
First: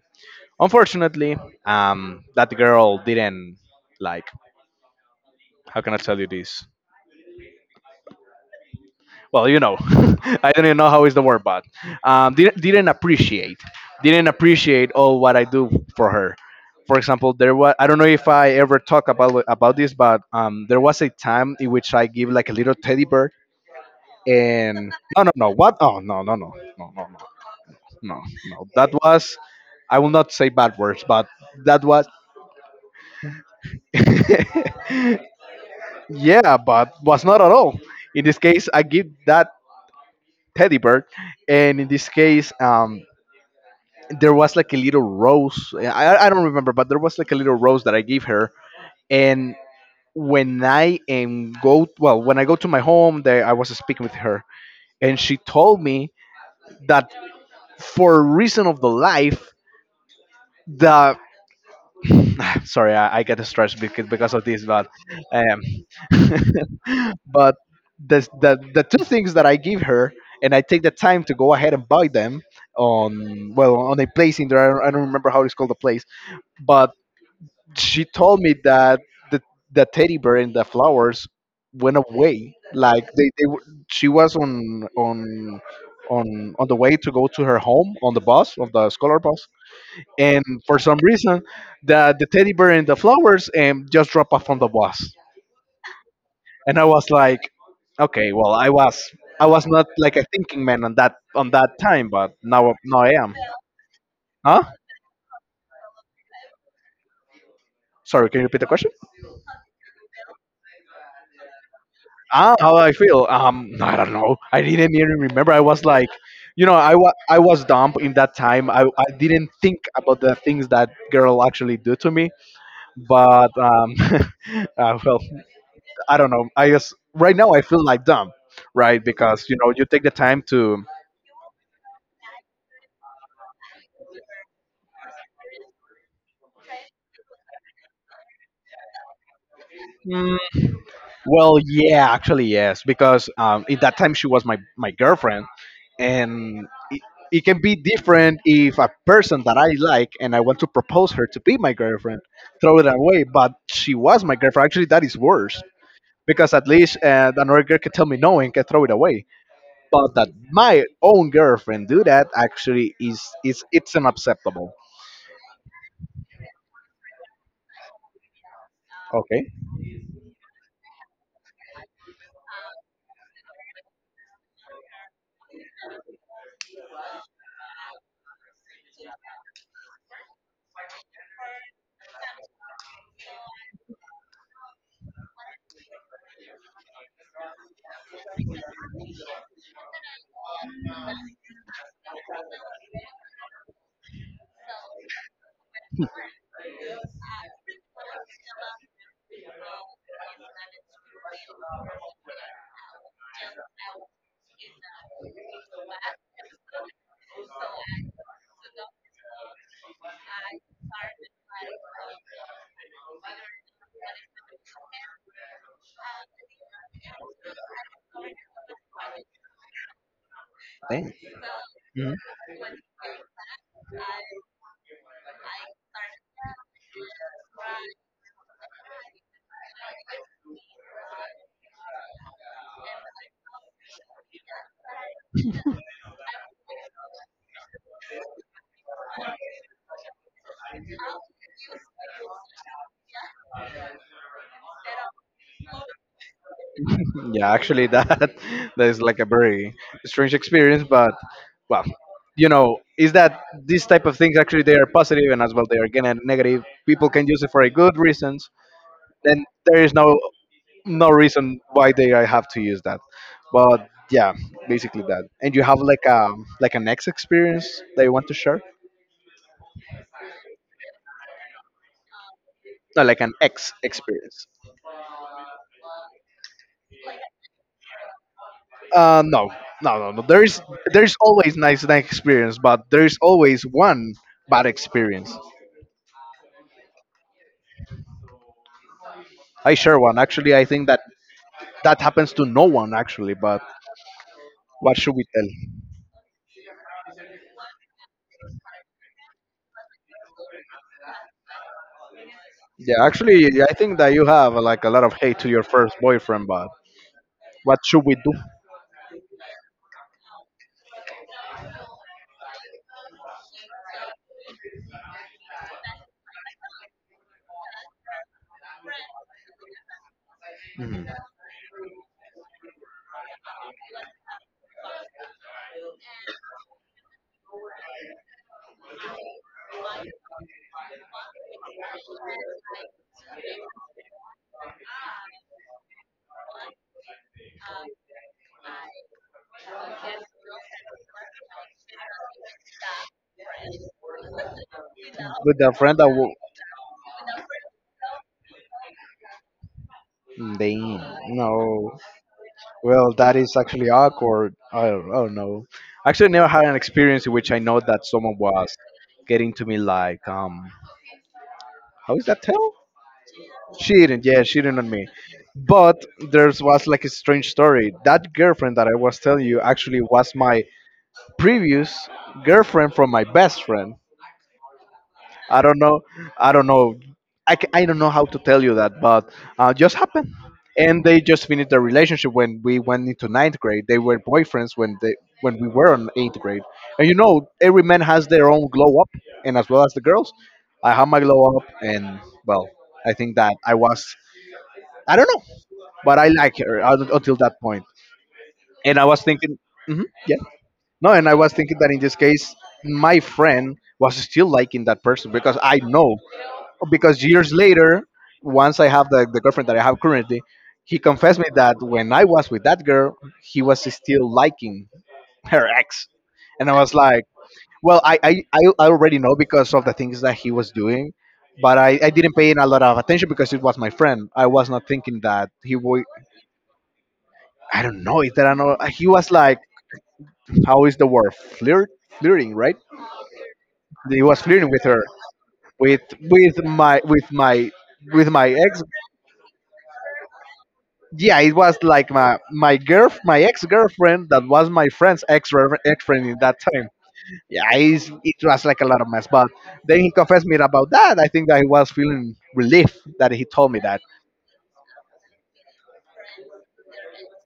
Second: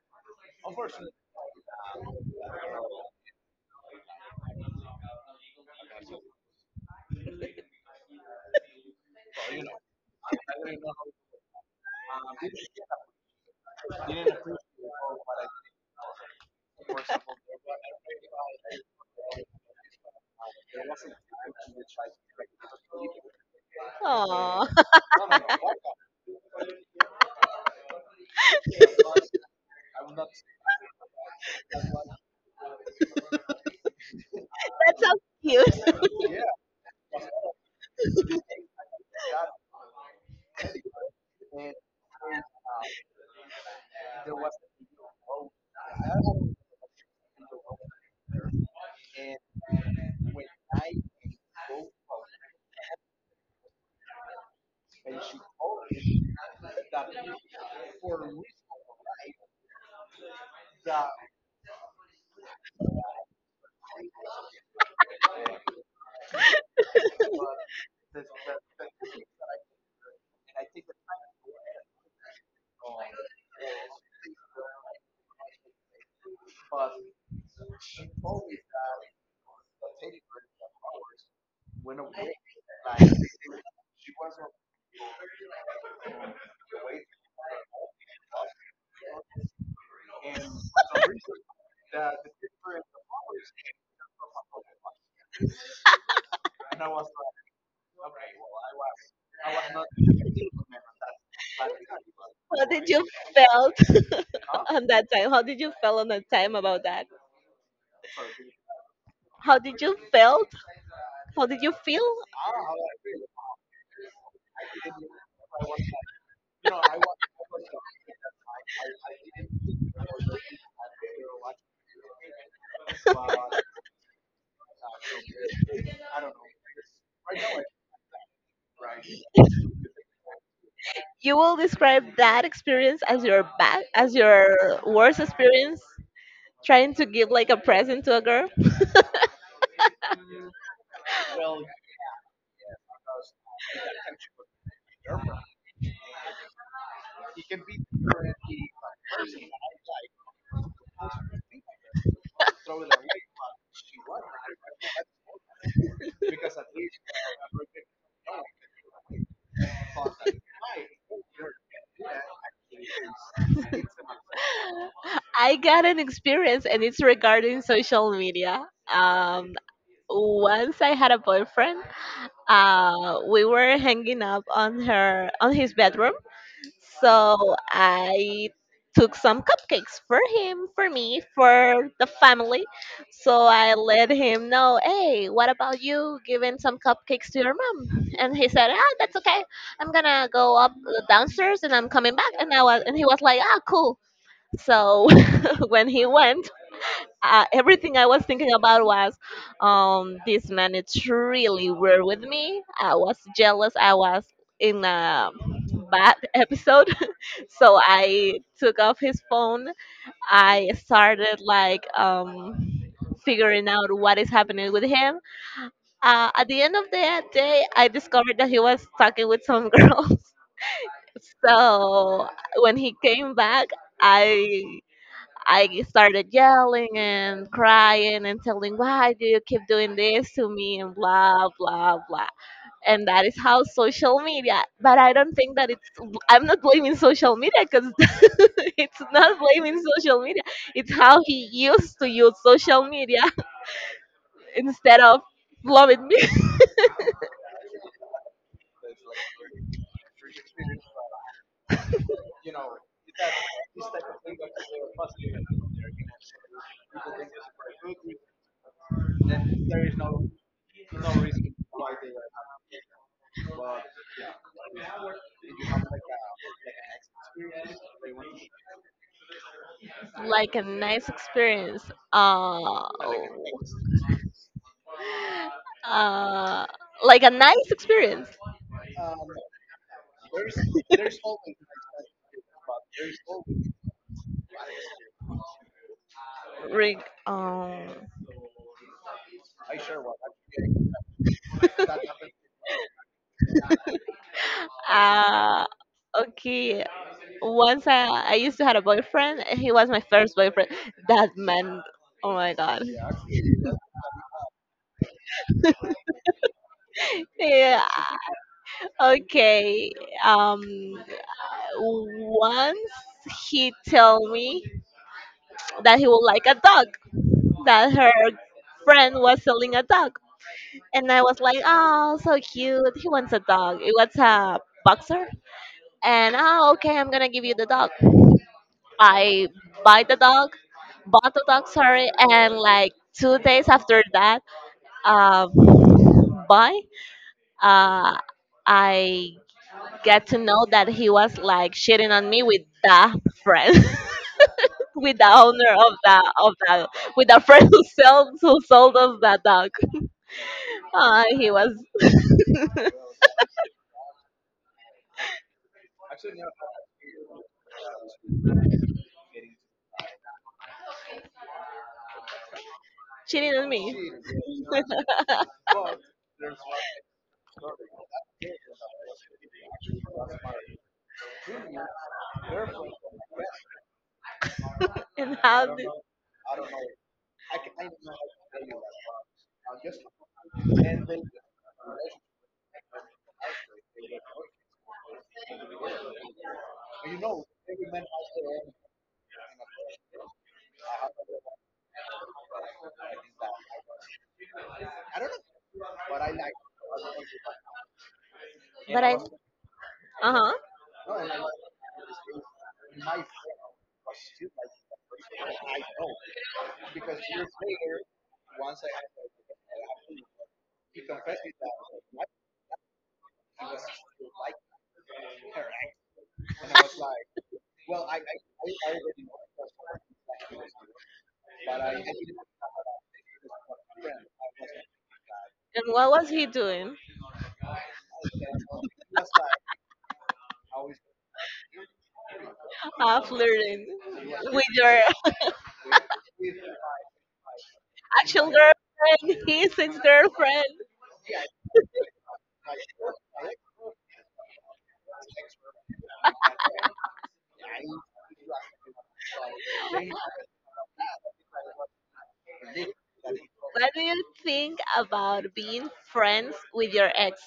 S1: Unfortunately, that girl didn't like. How can I tell you this? Well, I don't even know how is the word, but didn't appreciate, didn't appreciate, all what I do for her. For example, there was I don't know if I ever talk about this, but there was a time in which I give like a little teddy bear,
S2: Oh,
S1: and no, no, no, what? Oh, no, no, no, no, no, no, no, no, that was— I will not say bad words, but that was
S2: that's so cute.
S1: Yeah, but was not at all. In this case, I give that teddy bear, and in this case, there was like a little rose. I don't remember, but there was like a little rose that I gave her. And when I go to my home, there I was speaking with her, and she told me that for reason of the life, the sorry, I get stressed because of this, but um, but the two things that I give her, and I take the time to go ahead and buy them on well on a place in there. I don't remember how it's called the place, but she told me that the the teddy bear and the flowers went away. Like she was on the way to go to her home on the bus, on the scholar bus, and for some reason the teddy bear and the flowers just drop off on the bus. And I was like, okay, well, I was not like a thinking man on that time, but
S2: How
S1: now
S2: did
S1: now
S2: you
S1: I am.
S2: felt
S1: Huh?
S2: on that time? How did you feel on that time about that?
S1: Sorry, can you repeat the question?
S2: How did you felt? How did you feel?
S1: Ah, how I feel? No, I don't know, I didn't even remember, I was like, I was dumb in that time, I didn't think about the things that girl actually do to me. But well, I don't know. I guess right now I feel like dumb, right? Because you take the time to.
S2: You will describe that experience as your bad, as your worst experience trying to give like a present to a girl.
S1: Mm, well, yeah, actually yes, because at that time she was my girlfriend, and it can be different if a person that I like and I want to propose her to be my girlfriend, throw it away. But she was my girlfriend. Actually, that is worse because at least another girl can tell me no and can throw it away. But that my own girlfriend do that actually is it's unacceptable.
S2: I got an experience, and it's regarding social media.
S1: Okay?
S2: Um, Once I had a boyfriend. We were hanging up on her on his bedroom. So I took some cupcakes for him, for me, for the family. So I let him know, hey, what about you giving some cupcakes to your mom? And he said, ah, that's okay. I'm gonna go up downstairs and I'm coming back. And he was like, ah, cool. So when he went, everything I was thinking about was, this man is really weird with me. I was jealous. I was in a bad episode, so I took off his phone. I started like figuring out what is happening with him. At the end of the day, I discovered that he was talking with some girls.
S1: Thanks. Mhm.
S2: So when he came back, I I started yelling and crying and telling, why do you keep doing this to me and blah blah blah? And that is how social media, but I don't think that it's I'm not blaming social media because it's not blaming social media, it's how he used to use social media instead of loving me.
S1: Yeah, actually, that that is like a very strange experience, but well, is that these type of things actually they are positive and as well they are again negative. People can use it for a good reasons. Then there is no, no reason why they I have to use that. But yeah, basically that. And you have like an ex experience that you want to share?
S2: Like a nice experience. uh
S1: No, like an ex experience.
S2: uh like a nice experience.
S1: No, no, no, no. There's always nice experience, but there is always one bad experience.
S2: Ring.
S1: I share one actually. I think that that happens to no one actually. But what should we tell?
S2: Uh, okay. Once I used to have a boyfriend, and he was my first boyfriend. That man, oh my god.
S1: Yeah, actually, I think that you have like a lot of hate to your first boyfriend. But what
S2: Yeah,
S1: should we do
S2: okay. Um, Once he told me that he would like a dog, that her friend was selling a dog. And I was like, oh, so cute. He wants a dog. It was a boxer. And, oh, okay, I'm going to give you the dog. I buy the dog, Bought the dog, sorry, and like 2 days after that, um, buy, uh, I get to know that he was like shitting on me with the friend, with the
S1: with
S2: owner
S1: a friend that w-
S2: of the with the friend who sold us the dog.
S1: Damn.
S2: He was
S1: No. Well, that is actually awkward. I don't know. Actually, I never had an experience in which I know that someone was getting to me like, how is that tell?
S2: cheating on me.
S1: Cheating. Yeah, cheating on me. But there's was like a strange story. That girlfriend that I was telling you actually was my previous girlfriend from my best friend.
S2: And
S1: I
S2: how
S1: don't
S2: did?
S1: know. I don't know. I don't know how to tell you that, but just happened. And they just finished their relationship when we went into ninth grade. They were boyfriends when we were on eighth grade. And, every man has their own glow up, and as well as the girls. I had my glow up, and well, I think that I don't know, but I like her until that point. And
S2: But
S1: I
S2: I,
S1: was thinking, hmm
S2: uh
S1: yeah,
S2: huh.
S1: no, and I was thinking that in this case, my friend was still liking that person because I know, because years later, once I have the girlfriend that I have currently, he confessed me that when I was with that girl, he was still liking her ex. And I was like, well, I already know because of the things that he was doing, but I didn't pay in a lot of attention because it was my friend. I was not thinking that he
S2: And
S1: would—
S2: what was he doing?
S1: I don't know, is that I know, he was like, how is the word? Flirt? Flirting, right?
S2: Flirting
S1: He was
S2: with
S1: flirting with
S2: your
S1: her, with— with my with my with
S2: actual
S1: my ex.
S2: girlfriend, his ex girlfriend.
S1: Yeah, it was like my girl, my ex girlfriend that was my friend's ex— ex friend in that time. Yeah, it was like a lot of mess. But then he confessed me about that. I think that he was feeling relief that he told me
S2: What do
S1: that.
S2: you think about being friends with your ex?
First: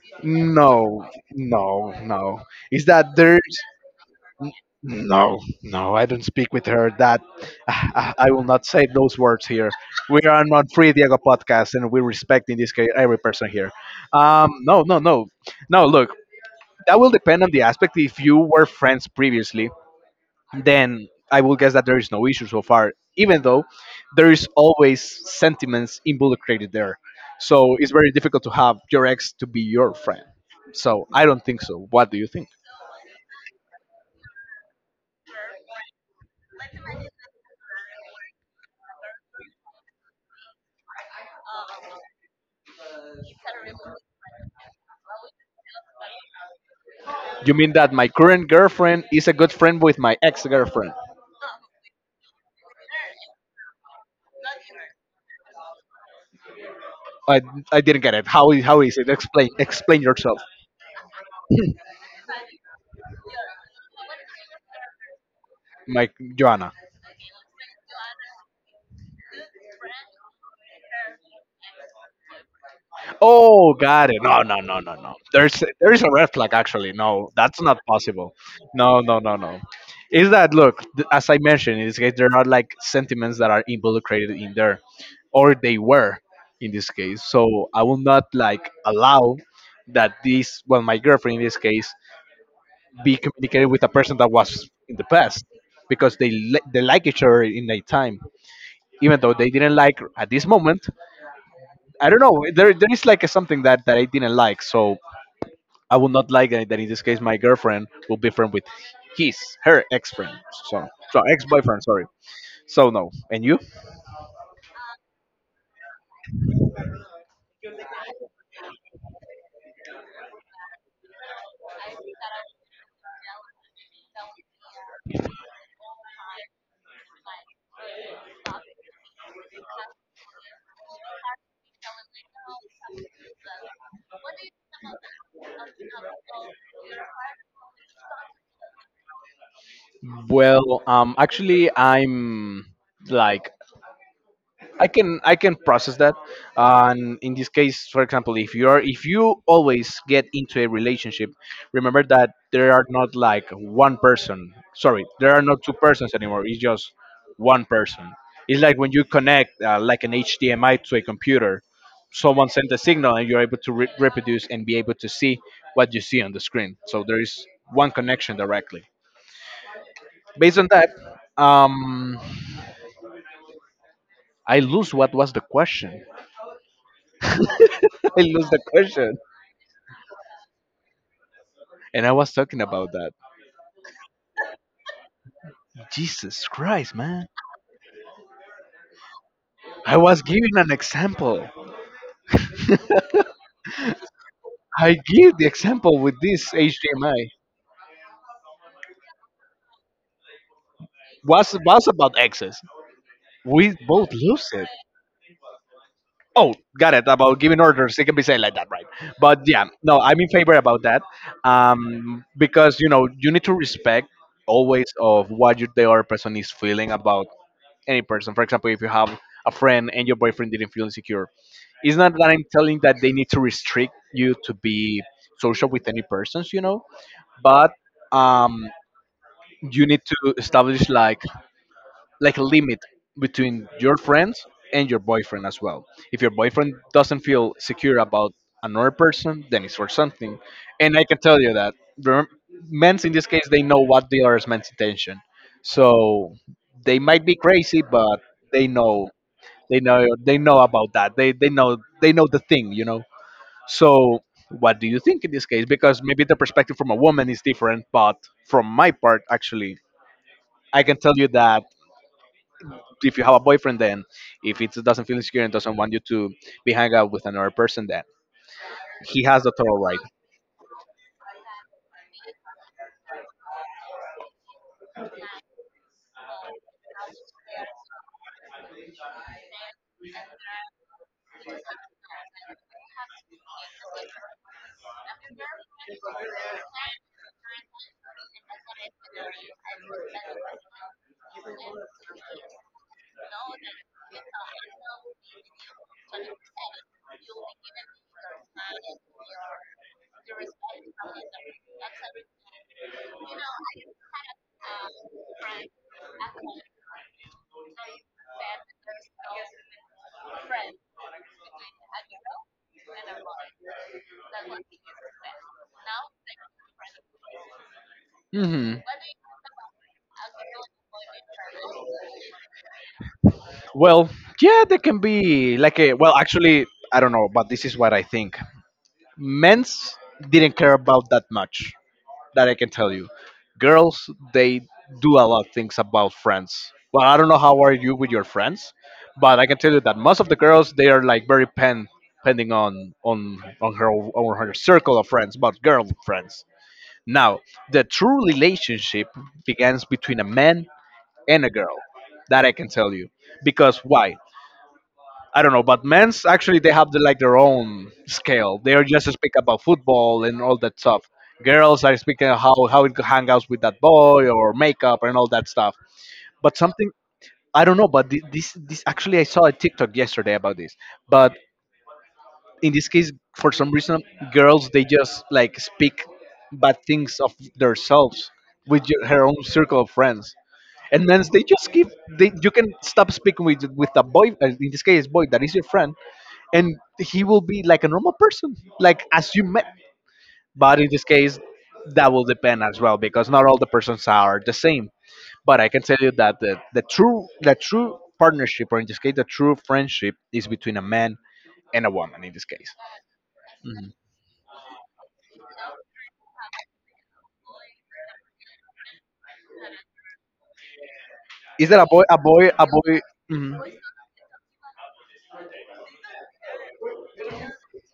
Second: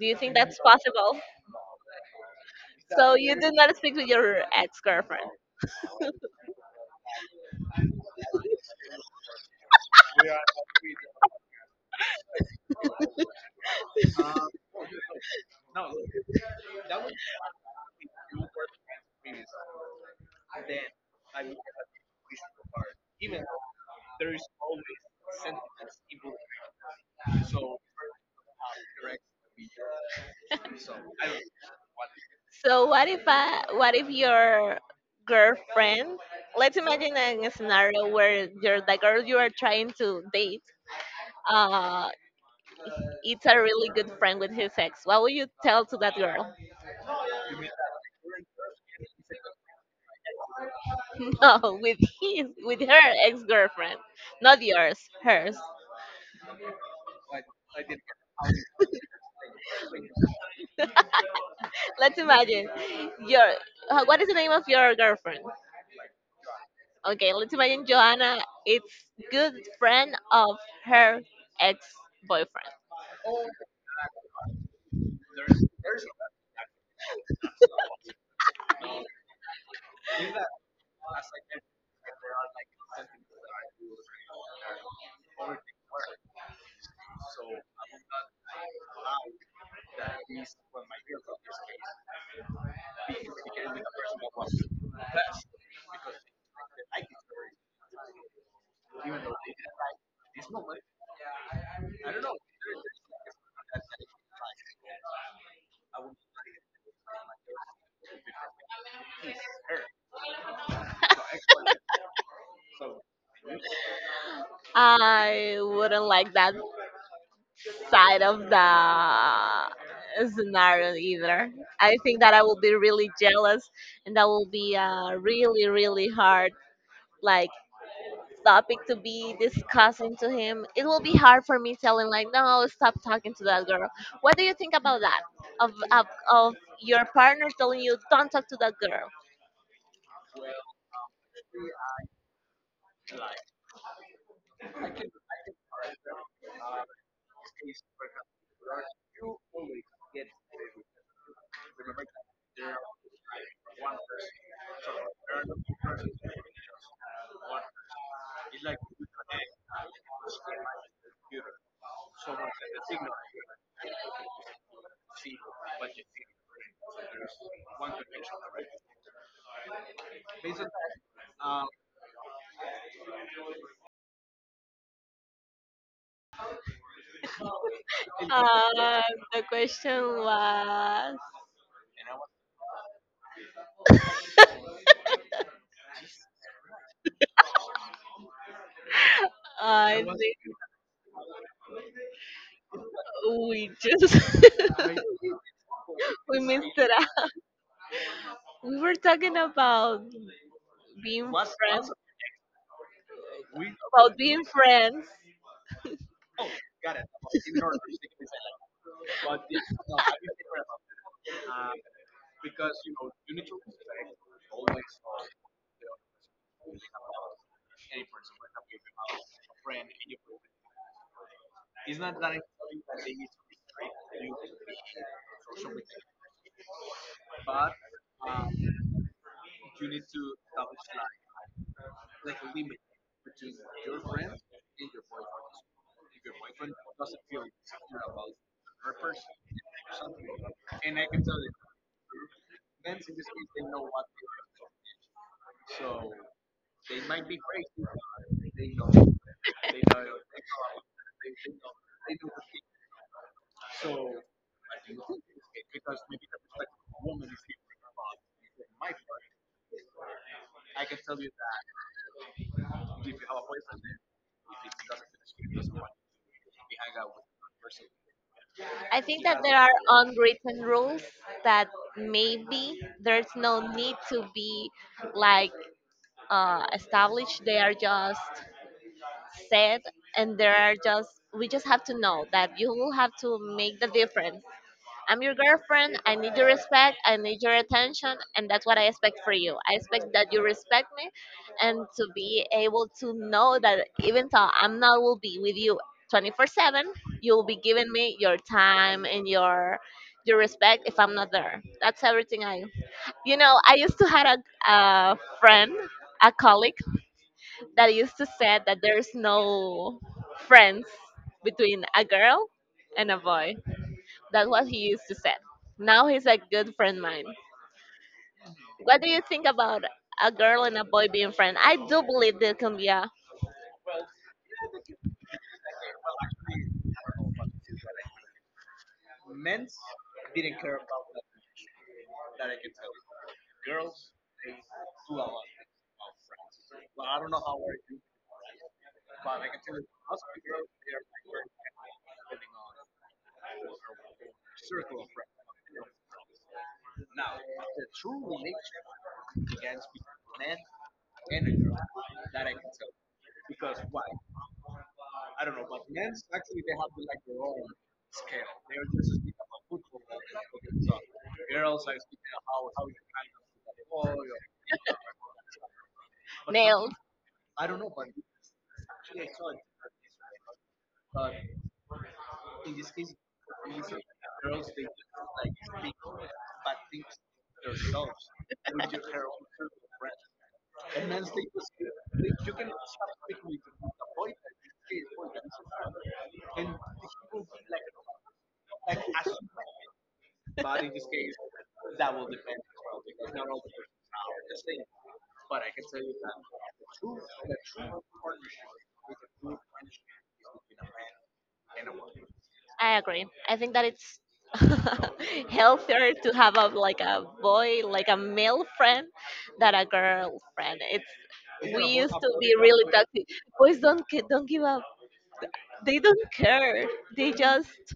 S2: Do you think that's
S1: No,
S2: possible?
S1: no, no. Is
S2: So
S1: that
S2: you do
S1: there's—
S2: not speak with your ex girlfriend.
S1: no, no. I don't speak with her. That I will not say those words here. We are on Free Diego podcast, and we respect in this case every person here. No, no, no, no. Look, that will depend on the aspect. If you were friends previously, then I will guess that there is no issue so far, even though there is always sentiments involucrated there. So it's very difficult to have your ex to be your friend. So I don't think so. What do you think?
S2: So what if your girlfriend? Let's imagine a scenario where you're the girl you are trying to date. Uh, it's a really good friend with his ex. What would you tell to that girl?
S1: You mean that my current girlfriend is a good friend with my ex girlfriend?
S2: No, with her ex girlfriend, not yours, hers.
S1: I, I didn't get it. How is it? Explain yourself.
S2: Let's imagine your What is the name of your girlfriend?
S1: Mike Joanna.
S2: Okay, let's imagine Johanna is good friend of her ex-boyfriend.
S1: Oh, got it. No, no, no, no, no. There is a red flag actually. No, that's not possible. No, no, no, no. Is that look? As I mentioned, in this case, there are like sentiments that are involucrated in there, or they were in this case. So I will not like allow that this. Well, my girlfriend in this case be communicated with a person that was in the past because they like each other in that time, even though they didn't like at this moment. I don't know. There is like something that I didn't like, so I would not like that. In this case, my girlfriend will be friend with his— her ex friend. So ex boyfriend. Sorry. So no. And you?
S2: I wouldn't like that side of the scenario either. I think that I will be really jealous, and that will be a really really hard like topic to be discussing to him. It will be hard for me telling like, no, stop talking to that girl. What do you think about that? Of of, of your partner telling you, don't talk to that girl.
S1: Well, actually, I'm like I can process that. And in this case, for example, if you always get into a relationship, remember that there are not like one person. Sorry, there are not two persons anymore. It's just one person. It's like when you connect like an HDMI to a computer. Someone sent a signal, and you're able to reproduce and be able to see what you see on the screen. So there is one connection directly. Based on that, um, I lose what was the question. I lose the
S2: Uh,
S1: question.
S2: the question was,
S1: And I was talking about that. Jesus Christ, man. I
S2: I
S1: was
S2: think
S1: giving an example.
S2: we just
S1: I give the example with
S2: we
S1: this
S2: missed it out.
S1: HDMI.
S2: We were talking about being
S1: Was
S2: friends,
S1: was about access. We both
S2: about being
S1: lose it.
S2: friends.
S1: Oh, got it. About giving orders, it can be said like that, right? But yeah, no, I'm in favor about that, because you know you need to respect always of what you, the other person is feeling about any person. For example, if you have a friend and your boyfriend didn't feel insecure, it's not that I'm telling that they need to restrict you to be social with any persons, you know, but um, you need to establish like— like a limit between your friends and your boyfriend as well. If your boyfriend doesn't feel secure about another person, then it's for something. And I can tell you that the men's in this case they know what the other man's intention. So they might be crazy, but they know they know they know about that. They know the thing, you know. So what do you think in this case? Because maybe the perspective from a woman is different, but from my part actually I can tell you that if you have a boyfriend then if it doesn't feel secure and doesn't want you to be hang out with another person then
S2: I think
S1: he
S2: that
S1: has the
S2: there are
S1: total right.
S2: unwritten rules that maybe there's no need to be like established. They are just set, and there are just we just have to know that you will have to make the difference. I'm your girlfriend. I need your respect. I need your attention, and that's what I expect for you. I expect that you respect me, and to be able to know that even though I'm not will be with you 24/7, you'll be giving me your time and your respect if I'm not there. That's everything I. You know, I used to had a friend, a colleague that used to say that there's no friends between a girl and a boy. That's what he used to say. Now he's a good friend of mine.
S1: Hmm,
S2: What do you think about a girl and a boy being friends? I do believe there can be a
S1: well, yeah, there can be like a— well, actually, I don't know, but this is what I think. Men's didn't care about that much. That I can tell you. Girls, they do a lot of things about friends. Well, I don't know how are you with your friends, but I can tell you that most of the girls they are like very pen— pending on her circle of friends, but girl friends. Now, the true relationship begins between a man and a girl. That I can tell you. Because why? I don't know, but men's actually they have the, like their own scale. They're just speak about football and all that stuff. Girls are speaking how it hang out with that boy or makeup and all that stuff. But
S2: male.
S1: something— I don't know, but this actually I saw a TikTok yesterday about this. But in this case for some reason girls they just like speak bad things of themselves with your, her own circle of friends and men they just keep— they you can stop speaking with— with a boy, in this case boy that is your friend and he will be like a normal person like as you met, but in this case that will depend as well because not all the persons are the same, but I can tell you that the true partnership or in this case the true friendship is between a man and a woman in this case.
S2: I agree. I think that
S1: Mm-hmm.
S2: it's healthier to have a like a boy, like a male friend, than a girl friend.
S1: Is
S2: It's
S1: that
S2: We
S1: a boy?
S2: used
S1: A
S2: to
S1: boy?
S2: be
S1: A
S2: really
S1: boy?
S2: toxic.
S1: Mhm.
S2: Boys don't give up. They don't care. They just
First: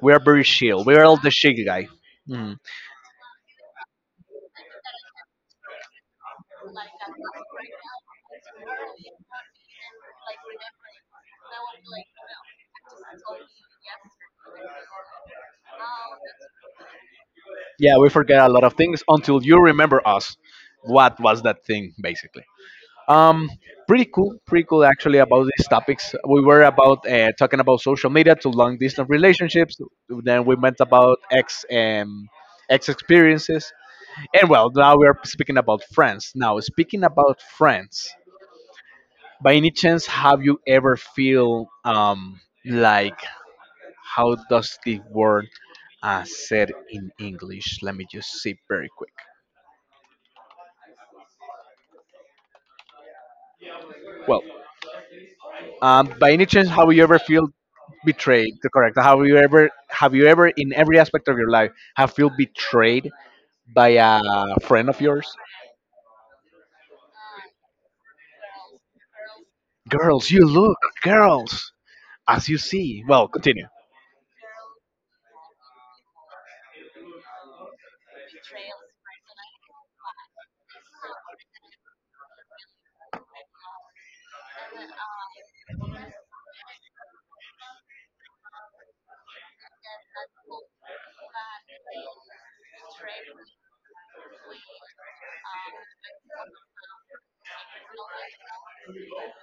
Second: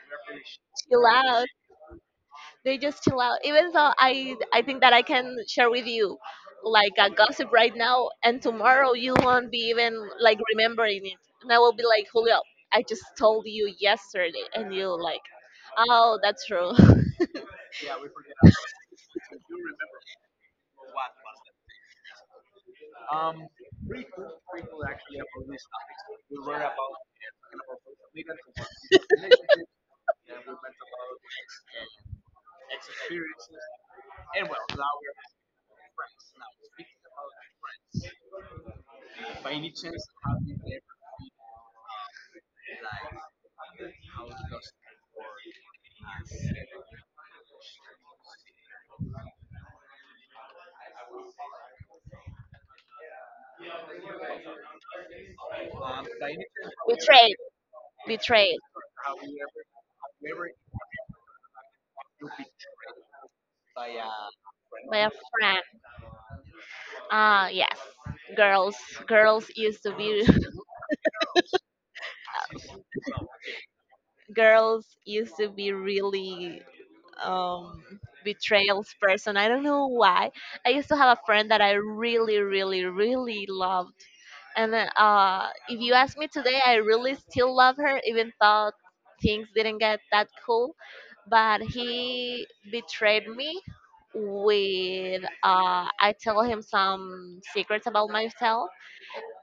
S1: We are very chill. We are
S2: chill
S1: all the
S2: out.
S1: chill guy. Mhm.
S2: They just chill out. Even though I think that I can share with you like a gossip right now, and tomorrow you won't be even like remembering it, and I will be like, Julio, I just told you yesterday, and you like, oh, that's true,
S1: Yeah, we forget a lot of things until you remember us. What was that thing, basically? Um, Pretty cool, pretty cool actually about these topics. We were about talking about social media to long distance relationships. Then we went about ex— ex experiences, and well, now we are speaking about friends. Now speaking about friends, by any chance, have you ever feel like— how does the word said in English? Let me just see very quick. Well, by any chance, have you ever
S2: betrayed,
S1: feel— betrayed?
S2: betrayed
S1: Correct. Have you ever, in every aspect of your life, have feel betrayed by a friend of
S2: by a
S1: yours?
S2: friend. Ah, yes, girls, girls used to be
S1: Girls, you look, girls, as you see. Well, continue.
S2: girls used to be really um, betrayals person. I don't know why. I used to have a friend that I really, really, really loved, and if you ask me today, I really still love her, even though things didn't get that cool. But he betrayed me with I tell him some secrets about myself,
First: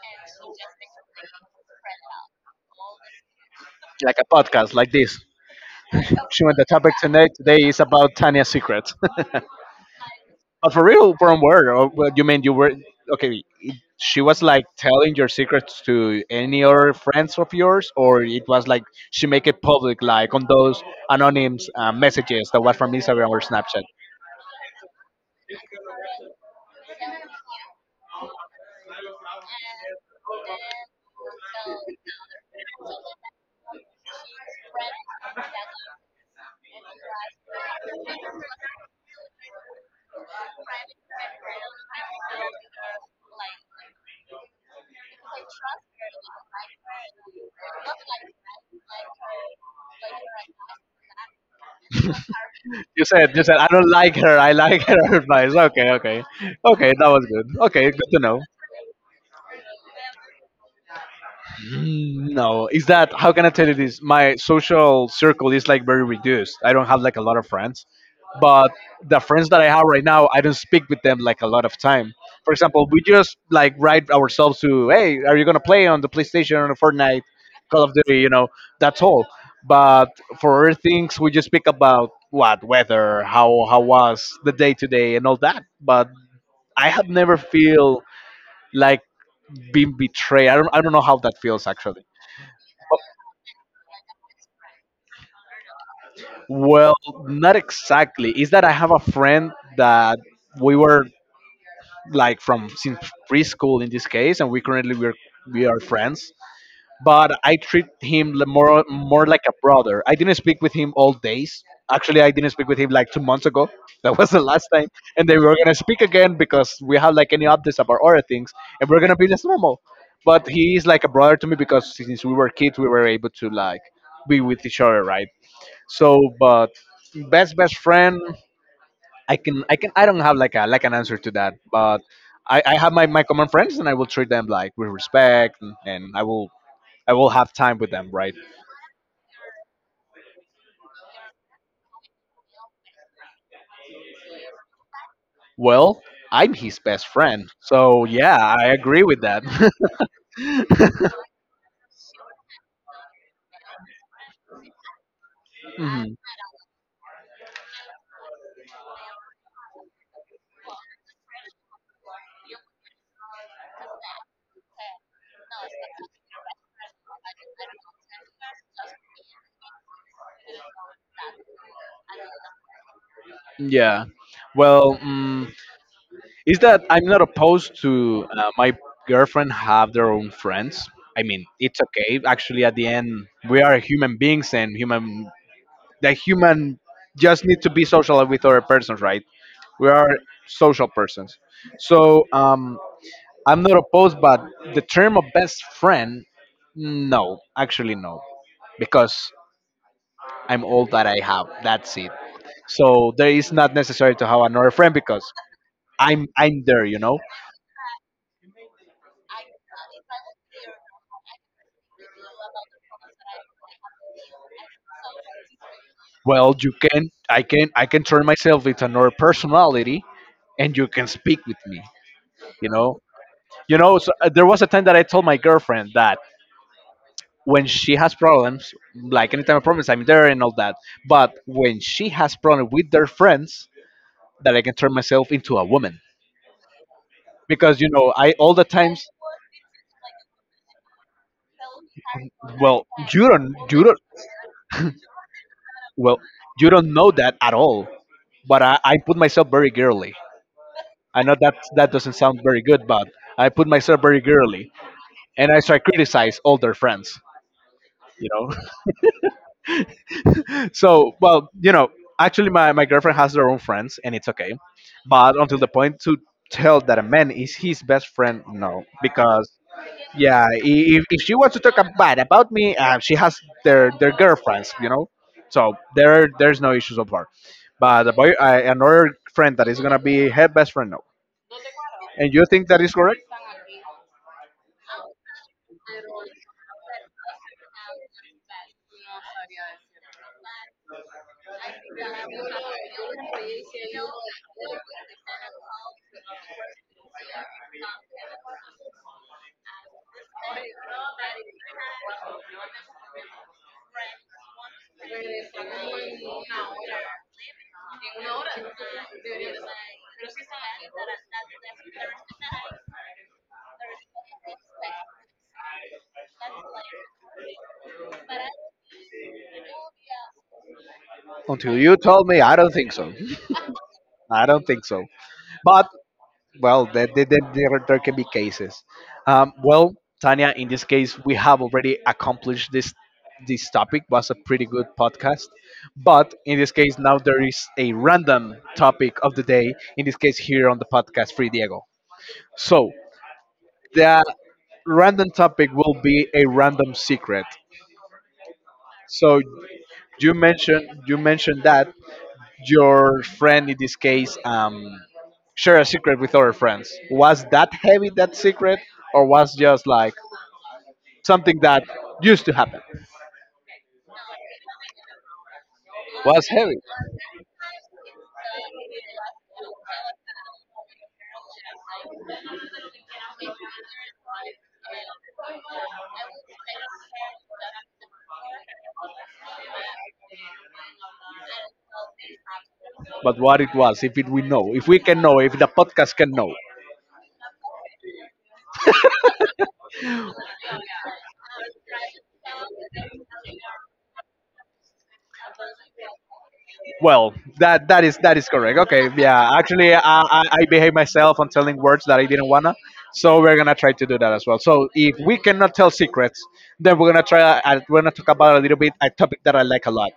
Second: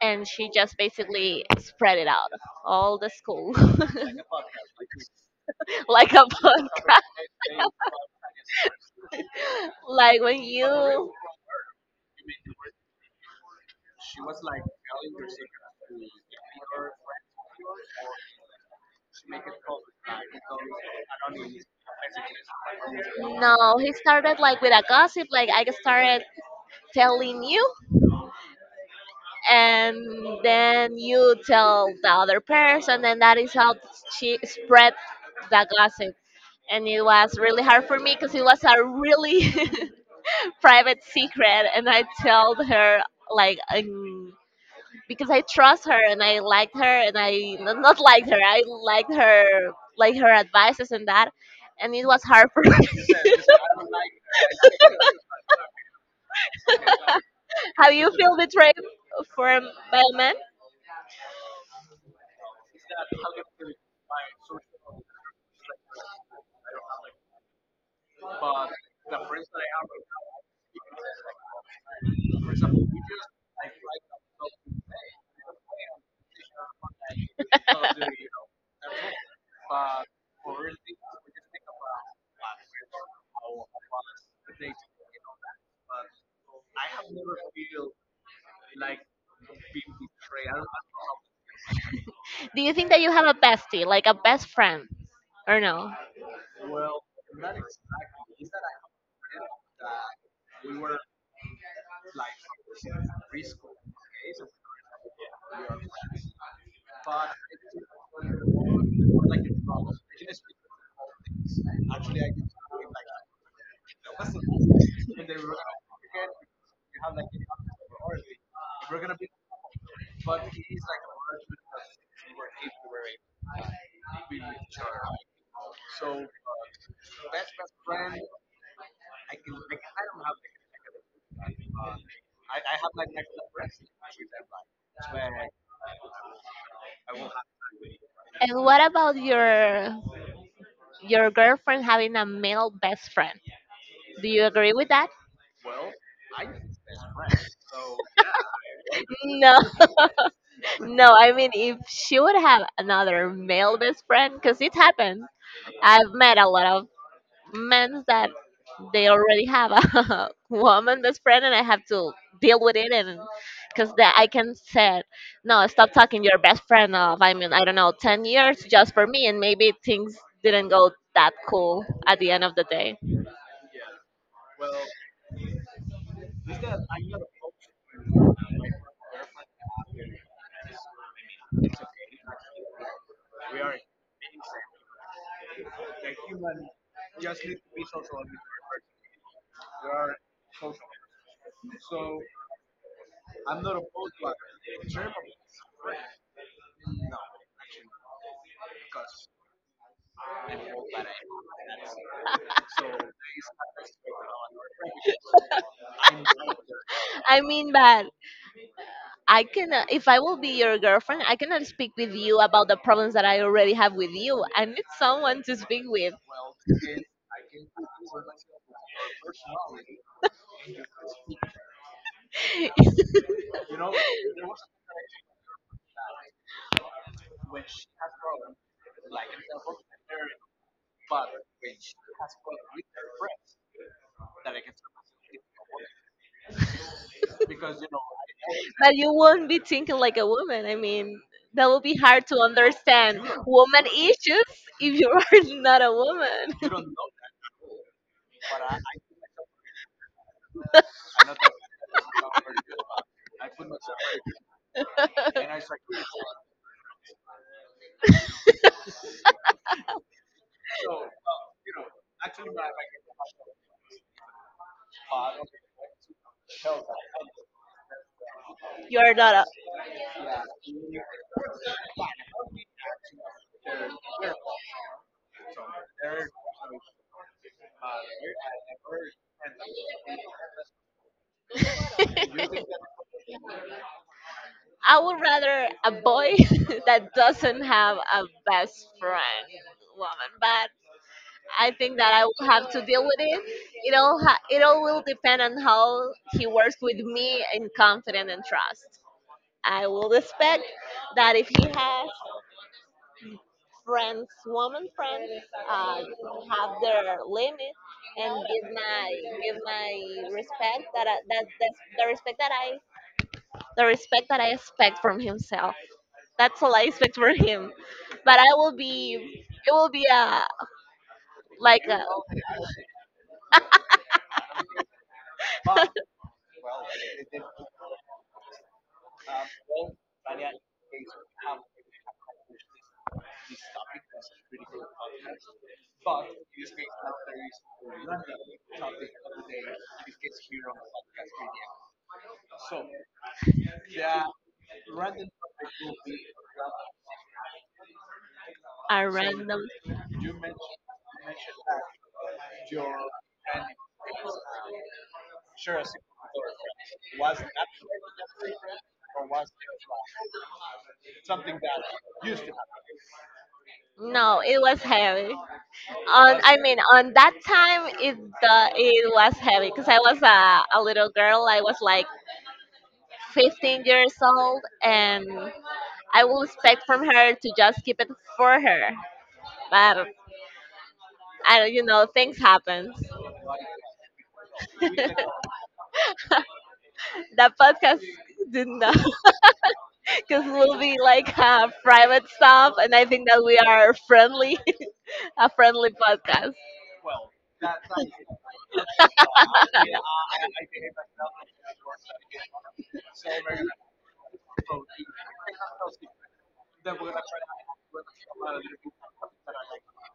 S2: and she just basically spread it out all the school
S1: Like a podcast, like this.
S2: like a
S1: Shimon, the
S2: bug.
S1: topic tonight today is about Tanya's secret.
S2: Like when
S1: But for
S2: you
S1: real, from where? Oh, well, you mean you were— okay? She was like telling your secrets to any other friends of yours, or it was like she make it public, like on those anonymous messages that was from Instagram or
S2: No,
S1: Snapchat.
S2: he started like with a gossip, like I started telling you, and then you tell the other person, and that is how she spread the gossip. And it was really hard for me because it was a really private secret, and I told her like because I trust her and I liked her, and not liked her, I liked her like her advices and that, and it was hard for me.
S1: You said I don't like her. I like her advice. Okay, okay, okay. That was good. Okay,
S2: Have
S1: good
S2: you
S1: to
S2: feel
S1: know.
S2: betrayed from by a man?
S1: Mm, no, is that how can I tell you this? My social circle is like very reduced. I don't have like a lot of friends, but the friends that I have right now, I don't speak with them like a lot of time. For example, we just like write ourselves to, hey, are you gonna play on the PlayStation or Fortnite, Call of Duty? You know, that's all. But for other things, we just speak about what weather, how was the day today, and all that. But I have never feel like being betrayed. I don't know how that feels actually.
S2: Do you think that you have a bestie, like a best friend, or no?
S1: Well, not exactly. Is that I have a friend that we were like from since preschool in this case, and we currently we're we are friends. But I treat him— more like a brother. I didn't speak with him all days. Actually, I didn't speak with him like 2 months ago. That was the last time, and then we were gonna speak again because we have like any updates about other things, and we're gonna be just normal. But he is like a brother to me because since we were kids, we were able to like be with each other, right? So, but best friend, I can I don't have like a— like an answer to that, but I have my common friends and I will treat them like with respect, and I will— I will have time with them, right?
S2: And what about your girlfriend having a male best friend? Do you agree with that?
S1: Well, I'm his best friend, so yeah, I agree with that.
S2: No, no. I mean, if she would have another male best friend, because it happened. I've
S1: Mhm.
S2: met a lot of Means that they already have a woman best friend, and I have to deal with it. And because that I can say, no, stop talking to your best friend of, I mean, I don't know, 10 years just for me, and maybe things didn't go that cool at the end of the day.
S1: Yeah. Well, mm is that I'm not opposed to my girlfriend have their own friends. I mean, it's okay. Actually, at the end, we are human beings, and human— the human just need to be social with other persons, right? We are social persons. So I'm not opposed, but the term of best friend, no, actually no, because I'm all that I have. That's it. So there is not necessary to have another friend because I'm there, you know.
S2: I mean, but I can, if I will be your girlfriend, I cannot speak with you about the problems that I already have with you. I need someone to speak with.
S1: Well, you can I can turn myself into another personality, and you can speak with me, you know. There was a time that I told my girlfriend that when she has problems, like anytime I problems, I'm there and all that. But when she has problems with their friends, that I can turn myself into a woman because you know I all the
S2: But
S1: times.
S2: you won't be thinking like a woman. I mean, that will be hard to
S1: Well,
S2: understand
S1: you
S2: woman
S1: don't,
S2: issues if you are not a
S1: well, you
S2: woman.
S1: don't know that at all. But I put myself very girly. I know that that doesn't sound very good, but I put myself very girly, and I start criticize all their friends. You know. so well you know actually my girlfriend has her own friends and it's okay but until the point to tell that a man is his best friend, no,
S2: You are not
S1: because yeah, if she wants to talk bad about me, she has their girlfriends. So there's no issues so far, but the boy, another friend that is gonna be her best friend, no.
S2: a.
S1: And you think that is correct?
S2: I would rather a boy that doesn't have a best friend woman, but I think that I will have to deal with it. It all will depend on how he works with me in confidence and trust. I will expect that if he has friends, woman friends, uh, have their limit and give my respect that I, that's the respect that I the respect that I expect from himself. That's all I expect from him. But I will be it will be a
S1: Until
S2: like
S1: you told me, I don't think so. I don't think so, but well, there can be cases. Well, Tanya, in this case, we have already accomplished this topic. Was a pretty good podcast, but in this case, now there is a random topic of the day. In this case, here on the podcast, Free Diego. So the random topic will be a random secret.
S2: a
S1: So
S2: random.
S1: you mentioned that your friend in this case, share a secret with other friends? Was that heavy, that secret, or was just like something that used to happen?
S2: No, it was heavy. On I mean, on that time it was heavy because I was a little girl. I was like 15 years old, and I will expect from her to just keep it for her. But I don't. Things happen.
S1: But what it was, if it we know, if we
S2: That
S1: can know, if the podcast can know.
S2: podcast did not, because we'll be like private stuff, and I think that we are friendly, a friendly podcast.
S1: Well, that is correct. Okay, yeah. Actually, I behave myself on telling words that I didn't wanna, so we're gonna try to do that as well. So if we cannot tell secrets, then we're gonna try. We're gonna talk about a little bit a topic that I like a lot.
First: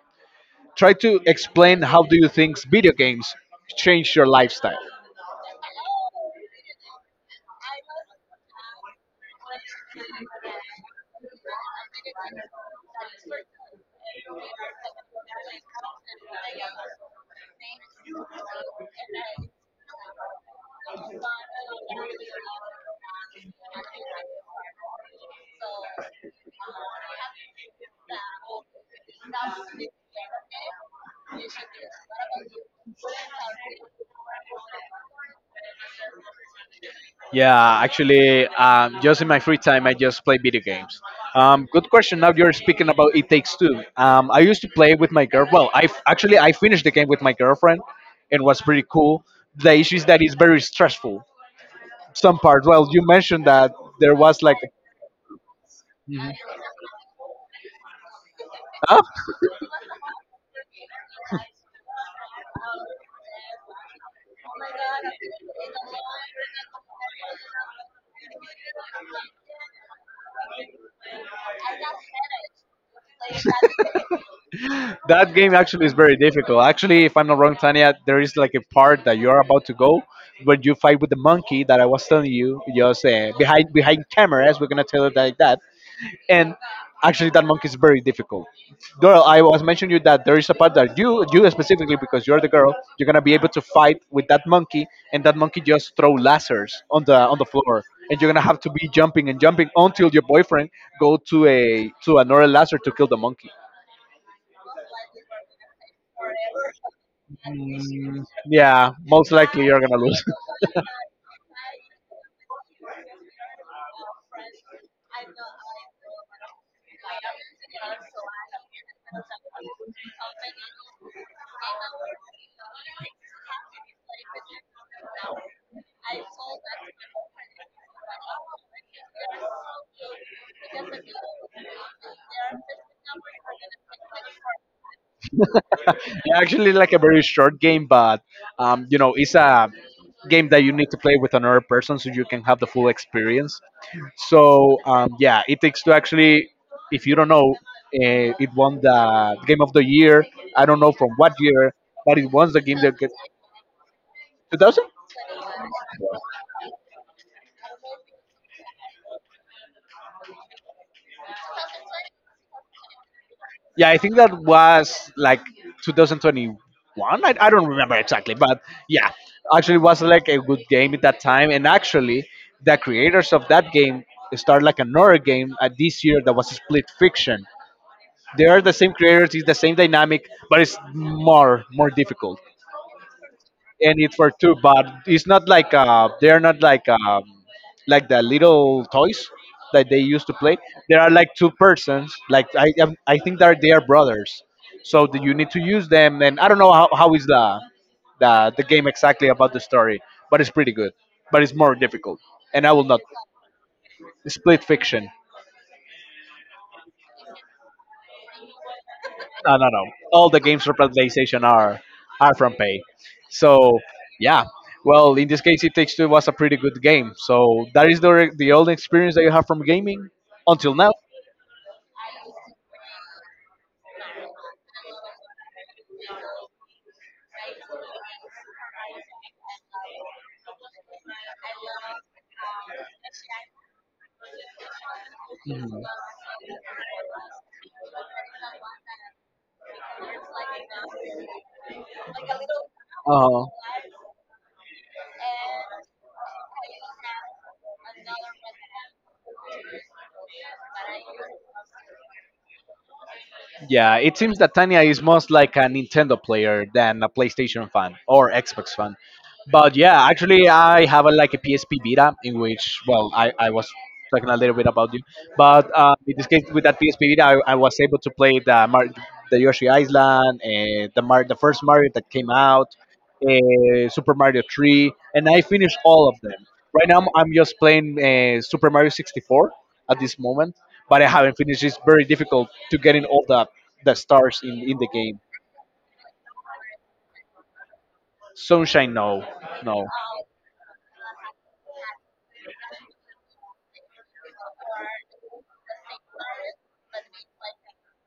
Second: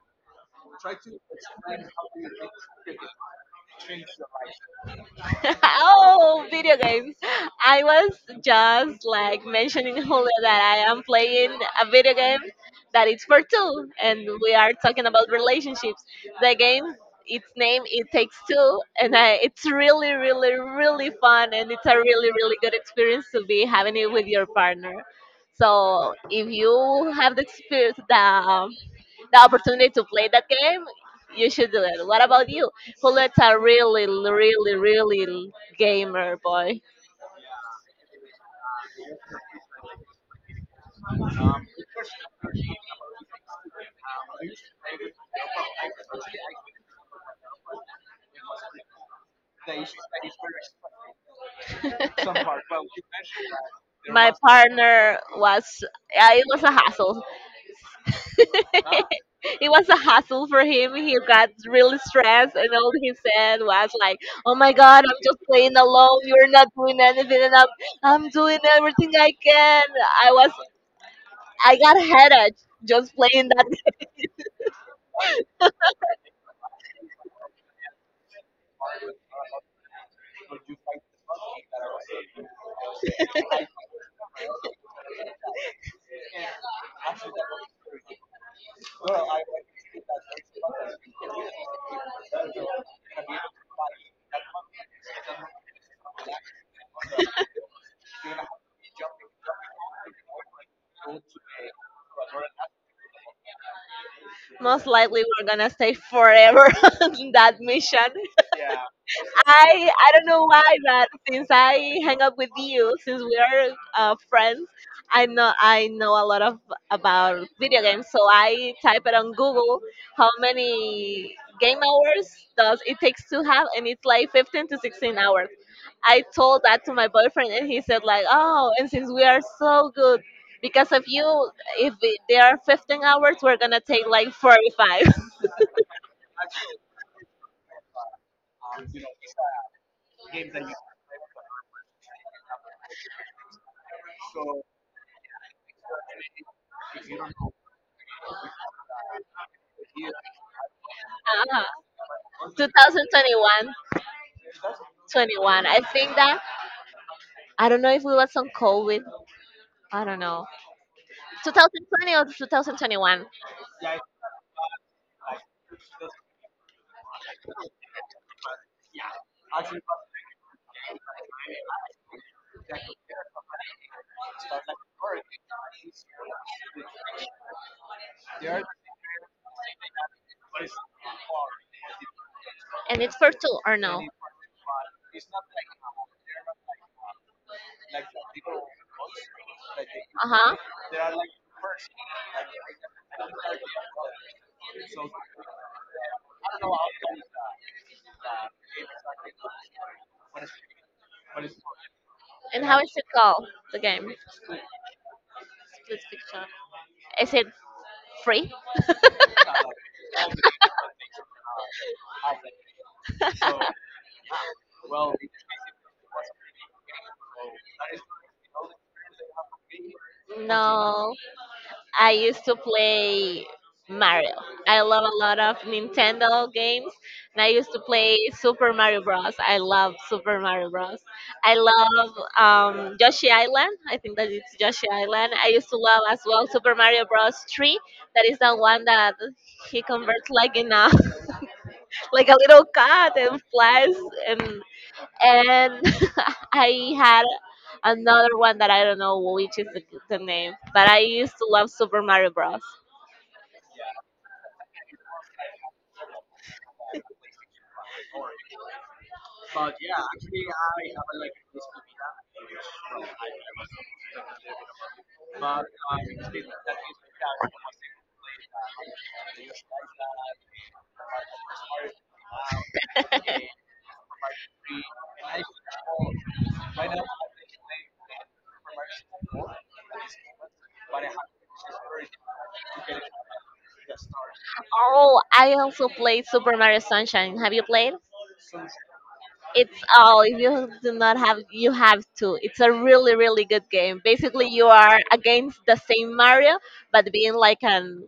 S1: Try to explain how do you think video games change your lifestyle.
S2: Oh, video games. I was just like mentioning earlier that I am playing a video game that it's for two, and we are talking about relationships. The game, its name, it takes two, and it's really, really, really fun, and it's a really,
S1: করজটনিটুতত্টষ
S2: really good experience to be having it with your partner. So if you have the experience, the opportunity to play that game, you should do it. What about you? Juliet's a really, really, really gamer boy.
S1: ওসি়. Yeah, actually, just in my free time, I just play video games. Good question. Now you're speaking about It Takes Two. I used to play with my girl. Well, actually I finished the game with my girlfriend, and was pretty cool. The issue is that it's very stressful. Some parts. Well, you mentioned that there
S2: My
S1: was like,
S2: partner was, yeah, it was a hassle.
S1: huh?
S2: It was a hassle for him. He got really stressed, and all he said was like, "Oh my God, I'm just playing alone. You're not doing anything, and I'm doing everything I can." I was, I got a headache just playing that.
S1: That game actually is very difficult. Actually, if I'm not wrong, Tanya, there is like a part that you are about to go when you fight with the monkey that I was telling you, just behind cameras. We're gonna tell it like that. And actually, that monkey is very difficult. Girl, I was mentioning you that there is a part that you specifically, because you're the girl, you're gonna be able to fight with that monkey, and that monkey just throw lasers on the floor. And you're gonna have to be jumping and jumping until your boyfriend go to a to another laser to kill the monkey.
S2: Most likely, we're gonna stay forever on that mission.
S1: Mm, yeah, most likely you're
S2: I
S1: gonna
S2: I
S1: lose.
S2: don't know why, but since I hang up with you, since we are friends, I know a lot of about video games. So I type it on Google, how many game hours does it takes to have? And it's like 15 to 16 hours. I told that to my boyfriend, and he said like, oh, and since we are so good. Because of you, if it, there are 15 hours, we're gonna take like 45.
S1: Actually, like a very short game, but you know, it's a game that you need to play with another person so you can have the full experience. So yeah, it takes to actually, if you don't know, it won the game of the year. I don't know from what
S2: Uh-huh.
S1: year, but it won the game. That,
S2: 2021, 21.
S1: 2000?
S2: Twenty-one. I think that I don't know if we was on COVID. I don't know. 2020 or 2021.
S1: Yeah, I think that was like 2021. I don't remember exactly, but yeah, actually it was like a good game at that time. And actually, the creators of that game started like another game, this year, that was split fiction. They are the same creators, it's the same dynamic, but it's more difficult
S2: And it's for two or
S1: and
S2: no?
S1: it's for two. But it's not like, they're not like, like the little toys that they
S2: Uh
S1: used to
S2: huh.
S1: play. There are like two persons. Like I think that they are brothers. So that you need to use them. And I don't know how is the game exactly about the story, but it's pretty good. But it's more difficult. And
S2: And
S1: I
S2: how
S1: will
S2: is
S1: not
S2: it called? The game.
S1: split fiction.
S2: Split picture. Is it free?
S1: No, no, no. All the games for PlayStation are from pay. So yeah. Well, in this case, It Takes Two was a pretty good game. So that is the only experience that you have from gaming until now.
S2: No. I used to play Mario. I love a lot of Nintendo games, and I used to play Super Mario Bros. I love Super Mario Bros. I love Yoshi Island. I think that it's Yoshi Island. I used to
S1: Mhm.
S2: love as well Super Mario Bros. 3. That is the one that he converts like in a like a little cat and
S1: Uh,
S2: flies and and I had another one that I don't know which is the name, but I used to love Super Mario Bros.
S1: Yeah, it seems that Tanya is most like a Nintendo player than a PlayStation fan or Xbox fan. But yeah, actually, I have a, like a PSP Vita in which, well, I was talking a little bit about you. But in this case, with that PSP Vita, I was able to play the, the Yoshi Island, and the, the first Mario that came out, Super Mario 3, and I finished all of them. Right now, I'm just playing, Super Mario 64 at this moment, but I haven't finished. It's very difficult to get in all the stars in the
S2: Oh,
S1: game.
S2: I also played Super Mario Sunshine. Have you played?
S1: Sunshine, no.
S2: It's
S1: No.
S2: oh, if you do not have, you have to. It's a really, really good game. Basically, you are against the same Mario, but being like an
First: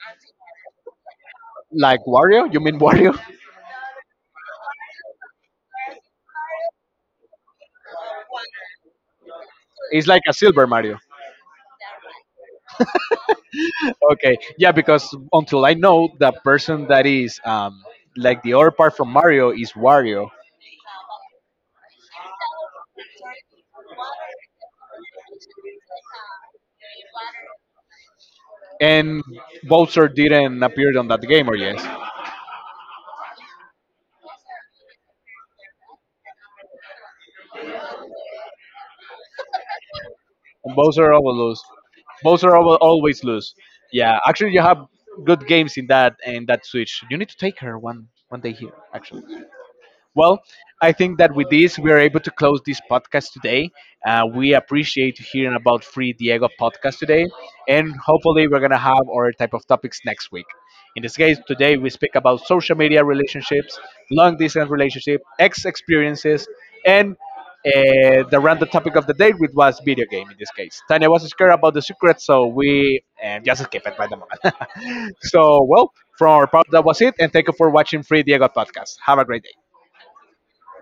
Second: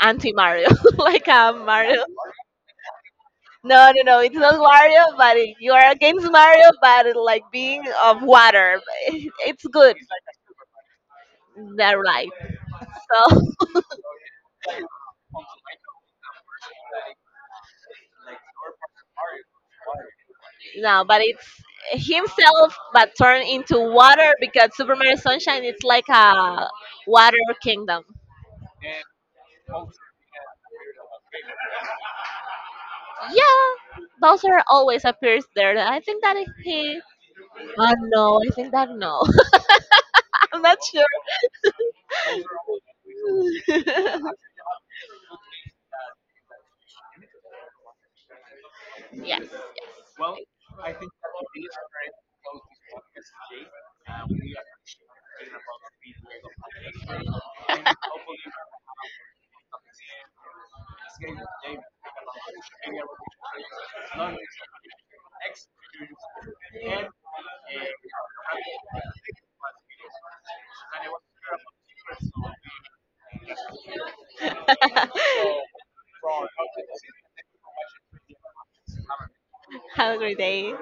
S2: anti Mario, like a
S1: Like
S2: Mario.
S1: Wario? You mean Wario?
S2: No, no, no, it's not Mario, but it, you are against Mario, but it, like being of water. It's good.
S1: It's like a Silver Mario.
S2: They're right. So.
S1: Okay, yeah, because until I know the person that is, like the other part from Mario is Wario.
S2: No, but it's himself, but turned into water, because Super Mario Sunshine it's like a water kingdom.
S1: And Bowser didn't appear on that game, or yes?
S2: Yeah, Bowser always appears there. I think that is he. Oh no, I think that no. I'm
S1: And
S2: not sure.
S1: Bowser always lose. Bowser always lose. Yeah, actually, you have good games in that Switch. You need to take her one one day here, actually.
S2: Yes, yes.
S1: Well, I think that with this, we are able to close this podcast today. We appreciate hearing about Free Diego podcast today, and hopefully, we're going to have our type of topics next week. In this case, today we speak about social media relationships, long distance relationship, ex experiences, and the random topic of the day, which was video game in this case. Tanya was scared about the secret, so we just skip it by the moment. So, well, from our part, that was it, and thank you for watching Free Diego podcast. Have a great day.
S2: Have a great day.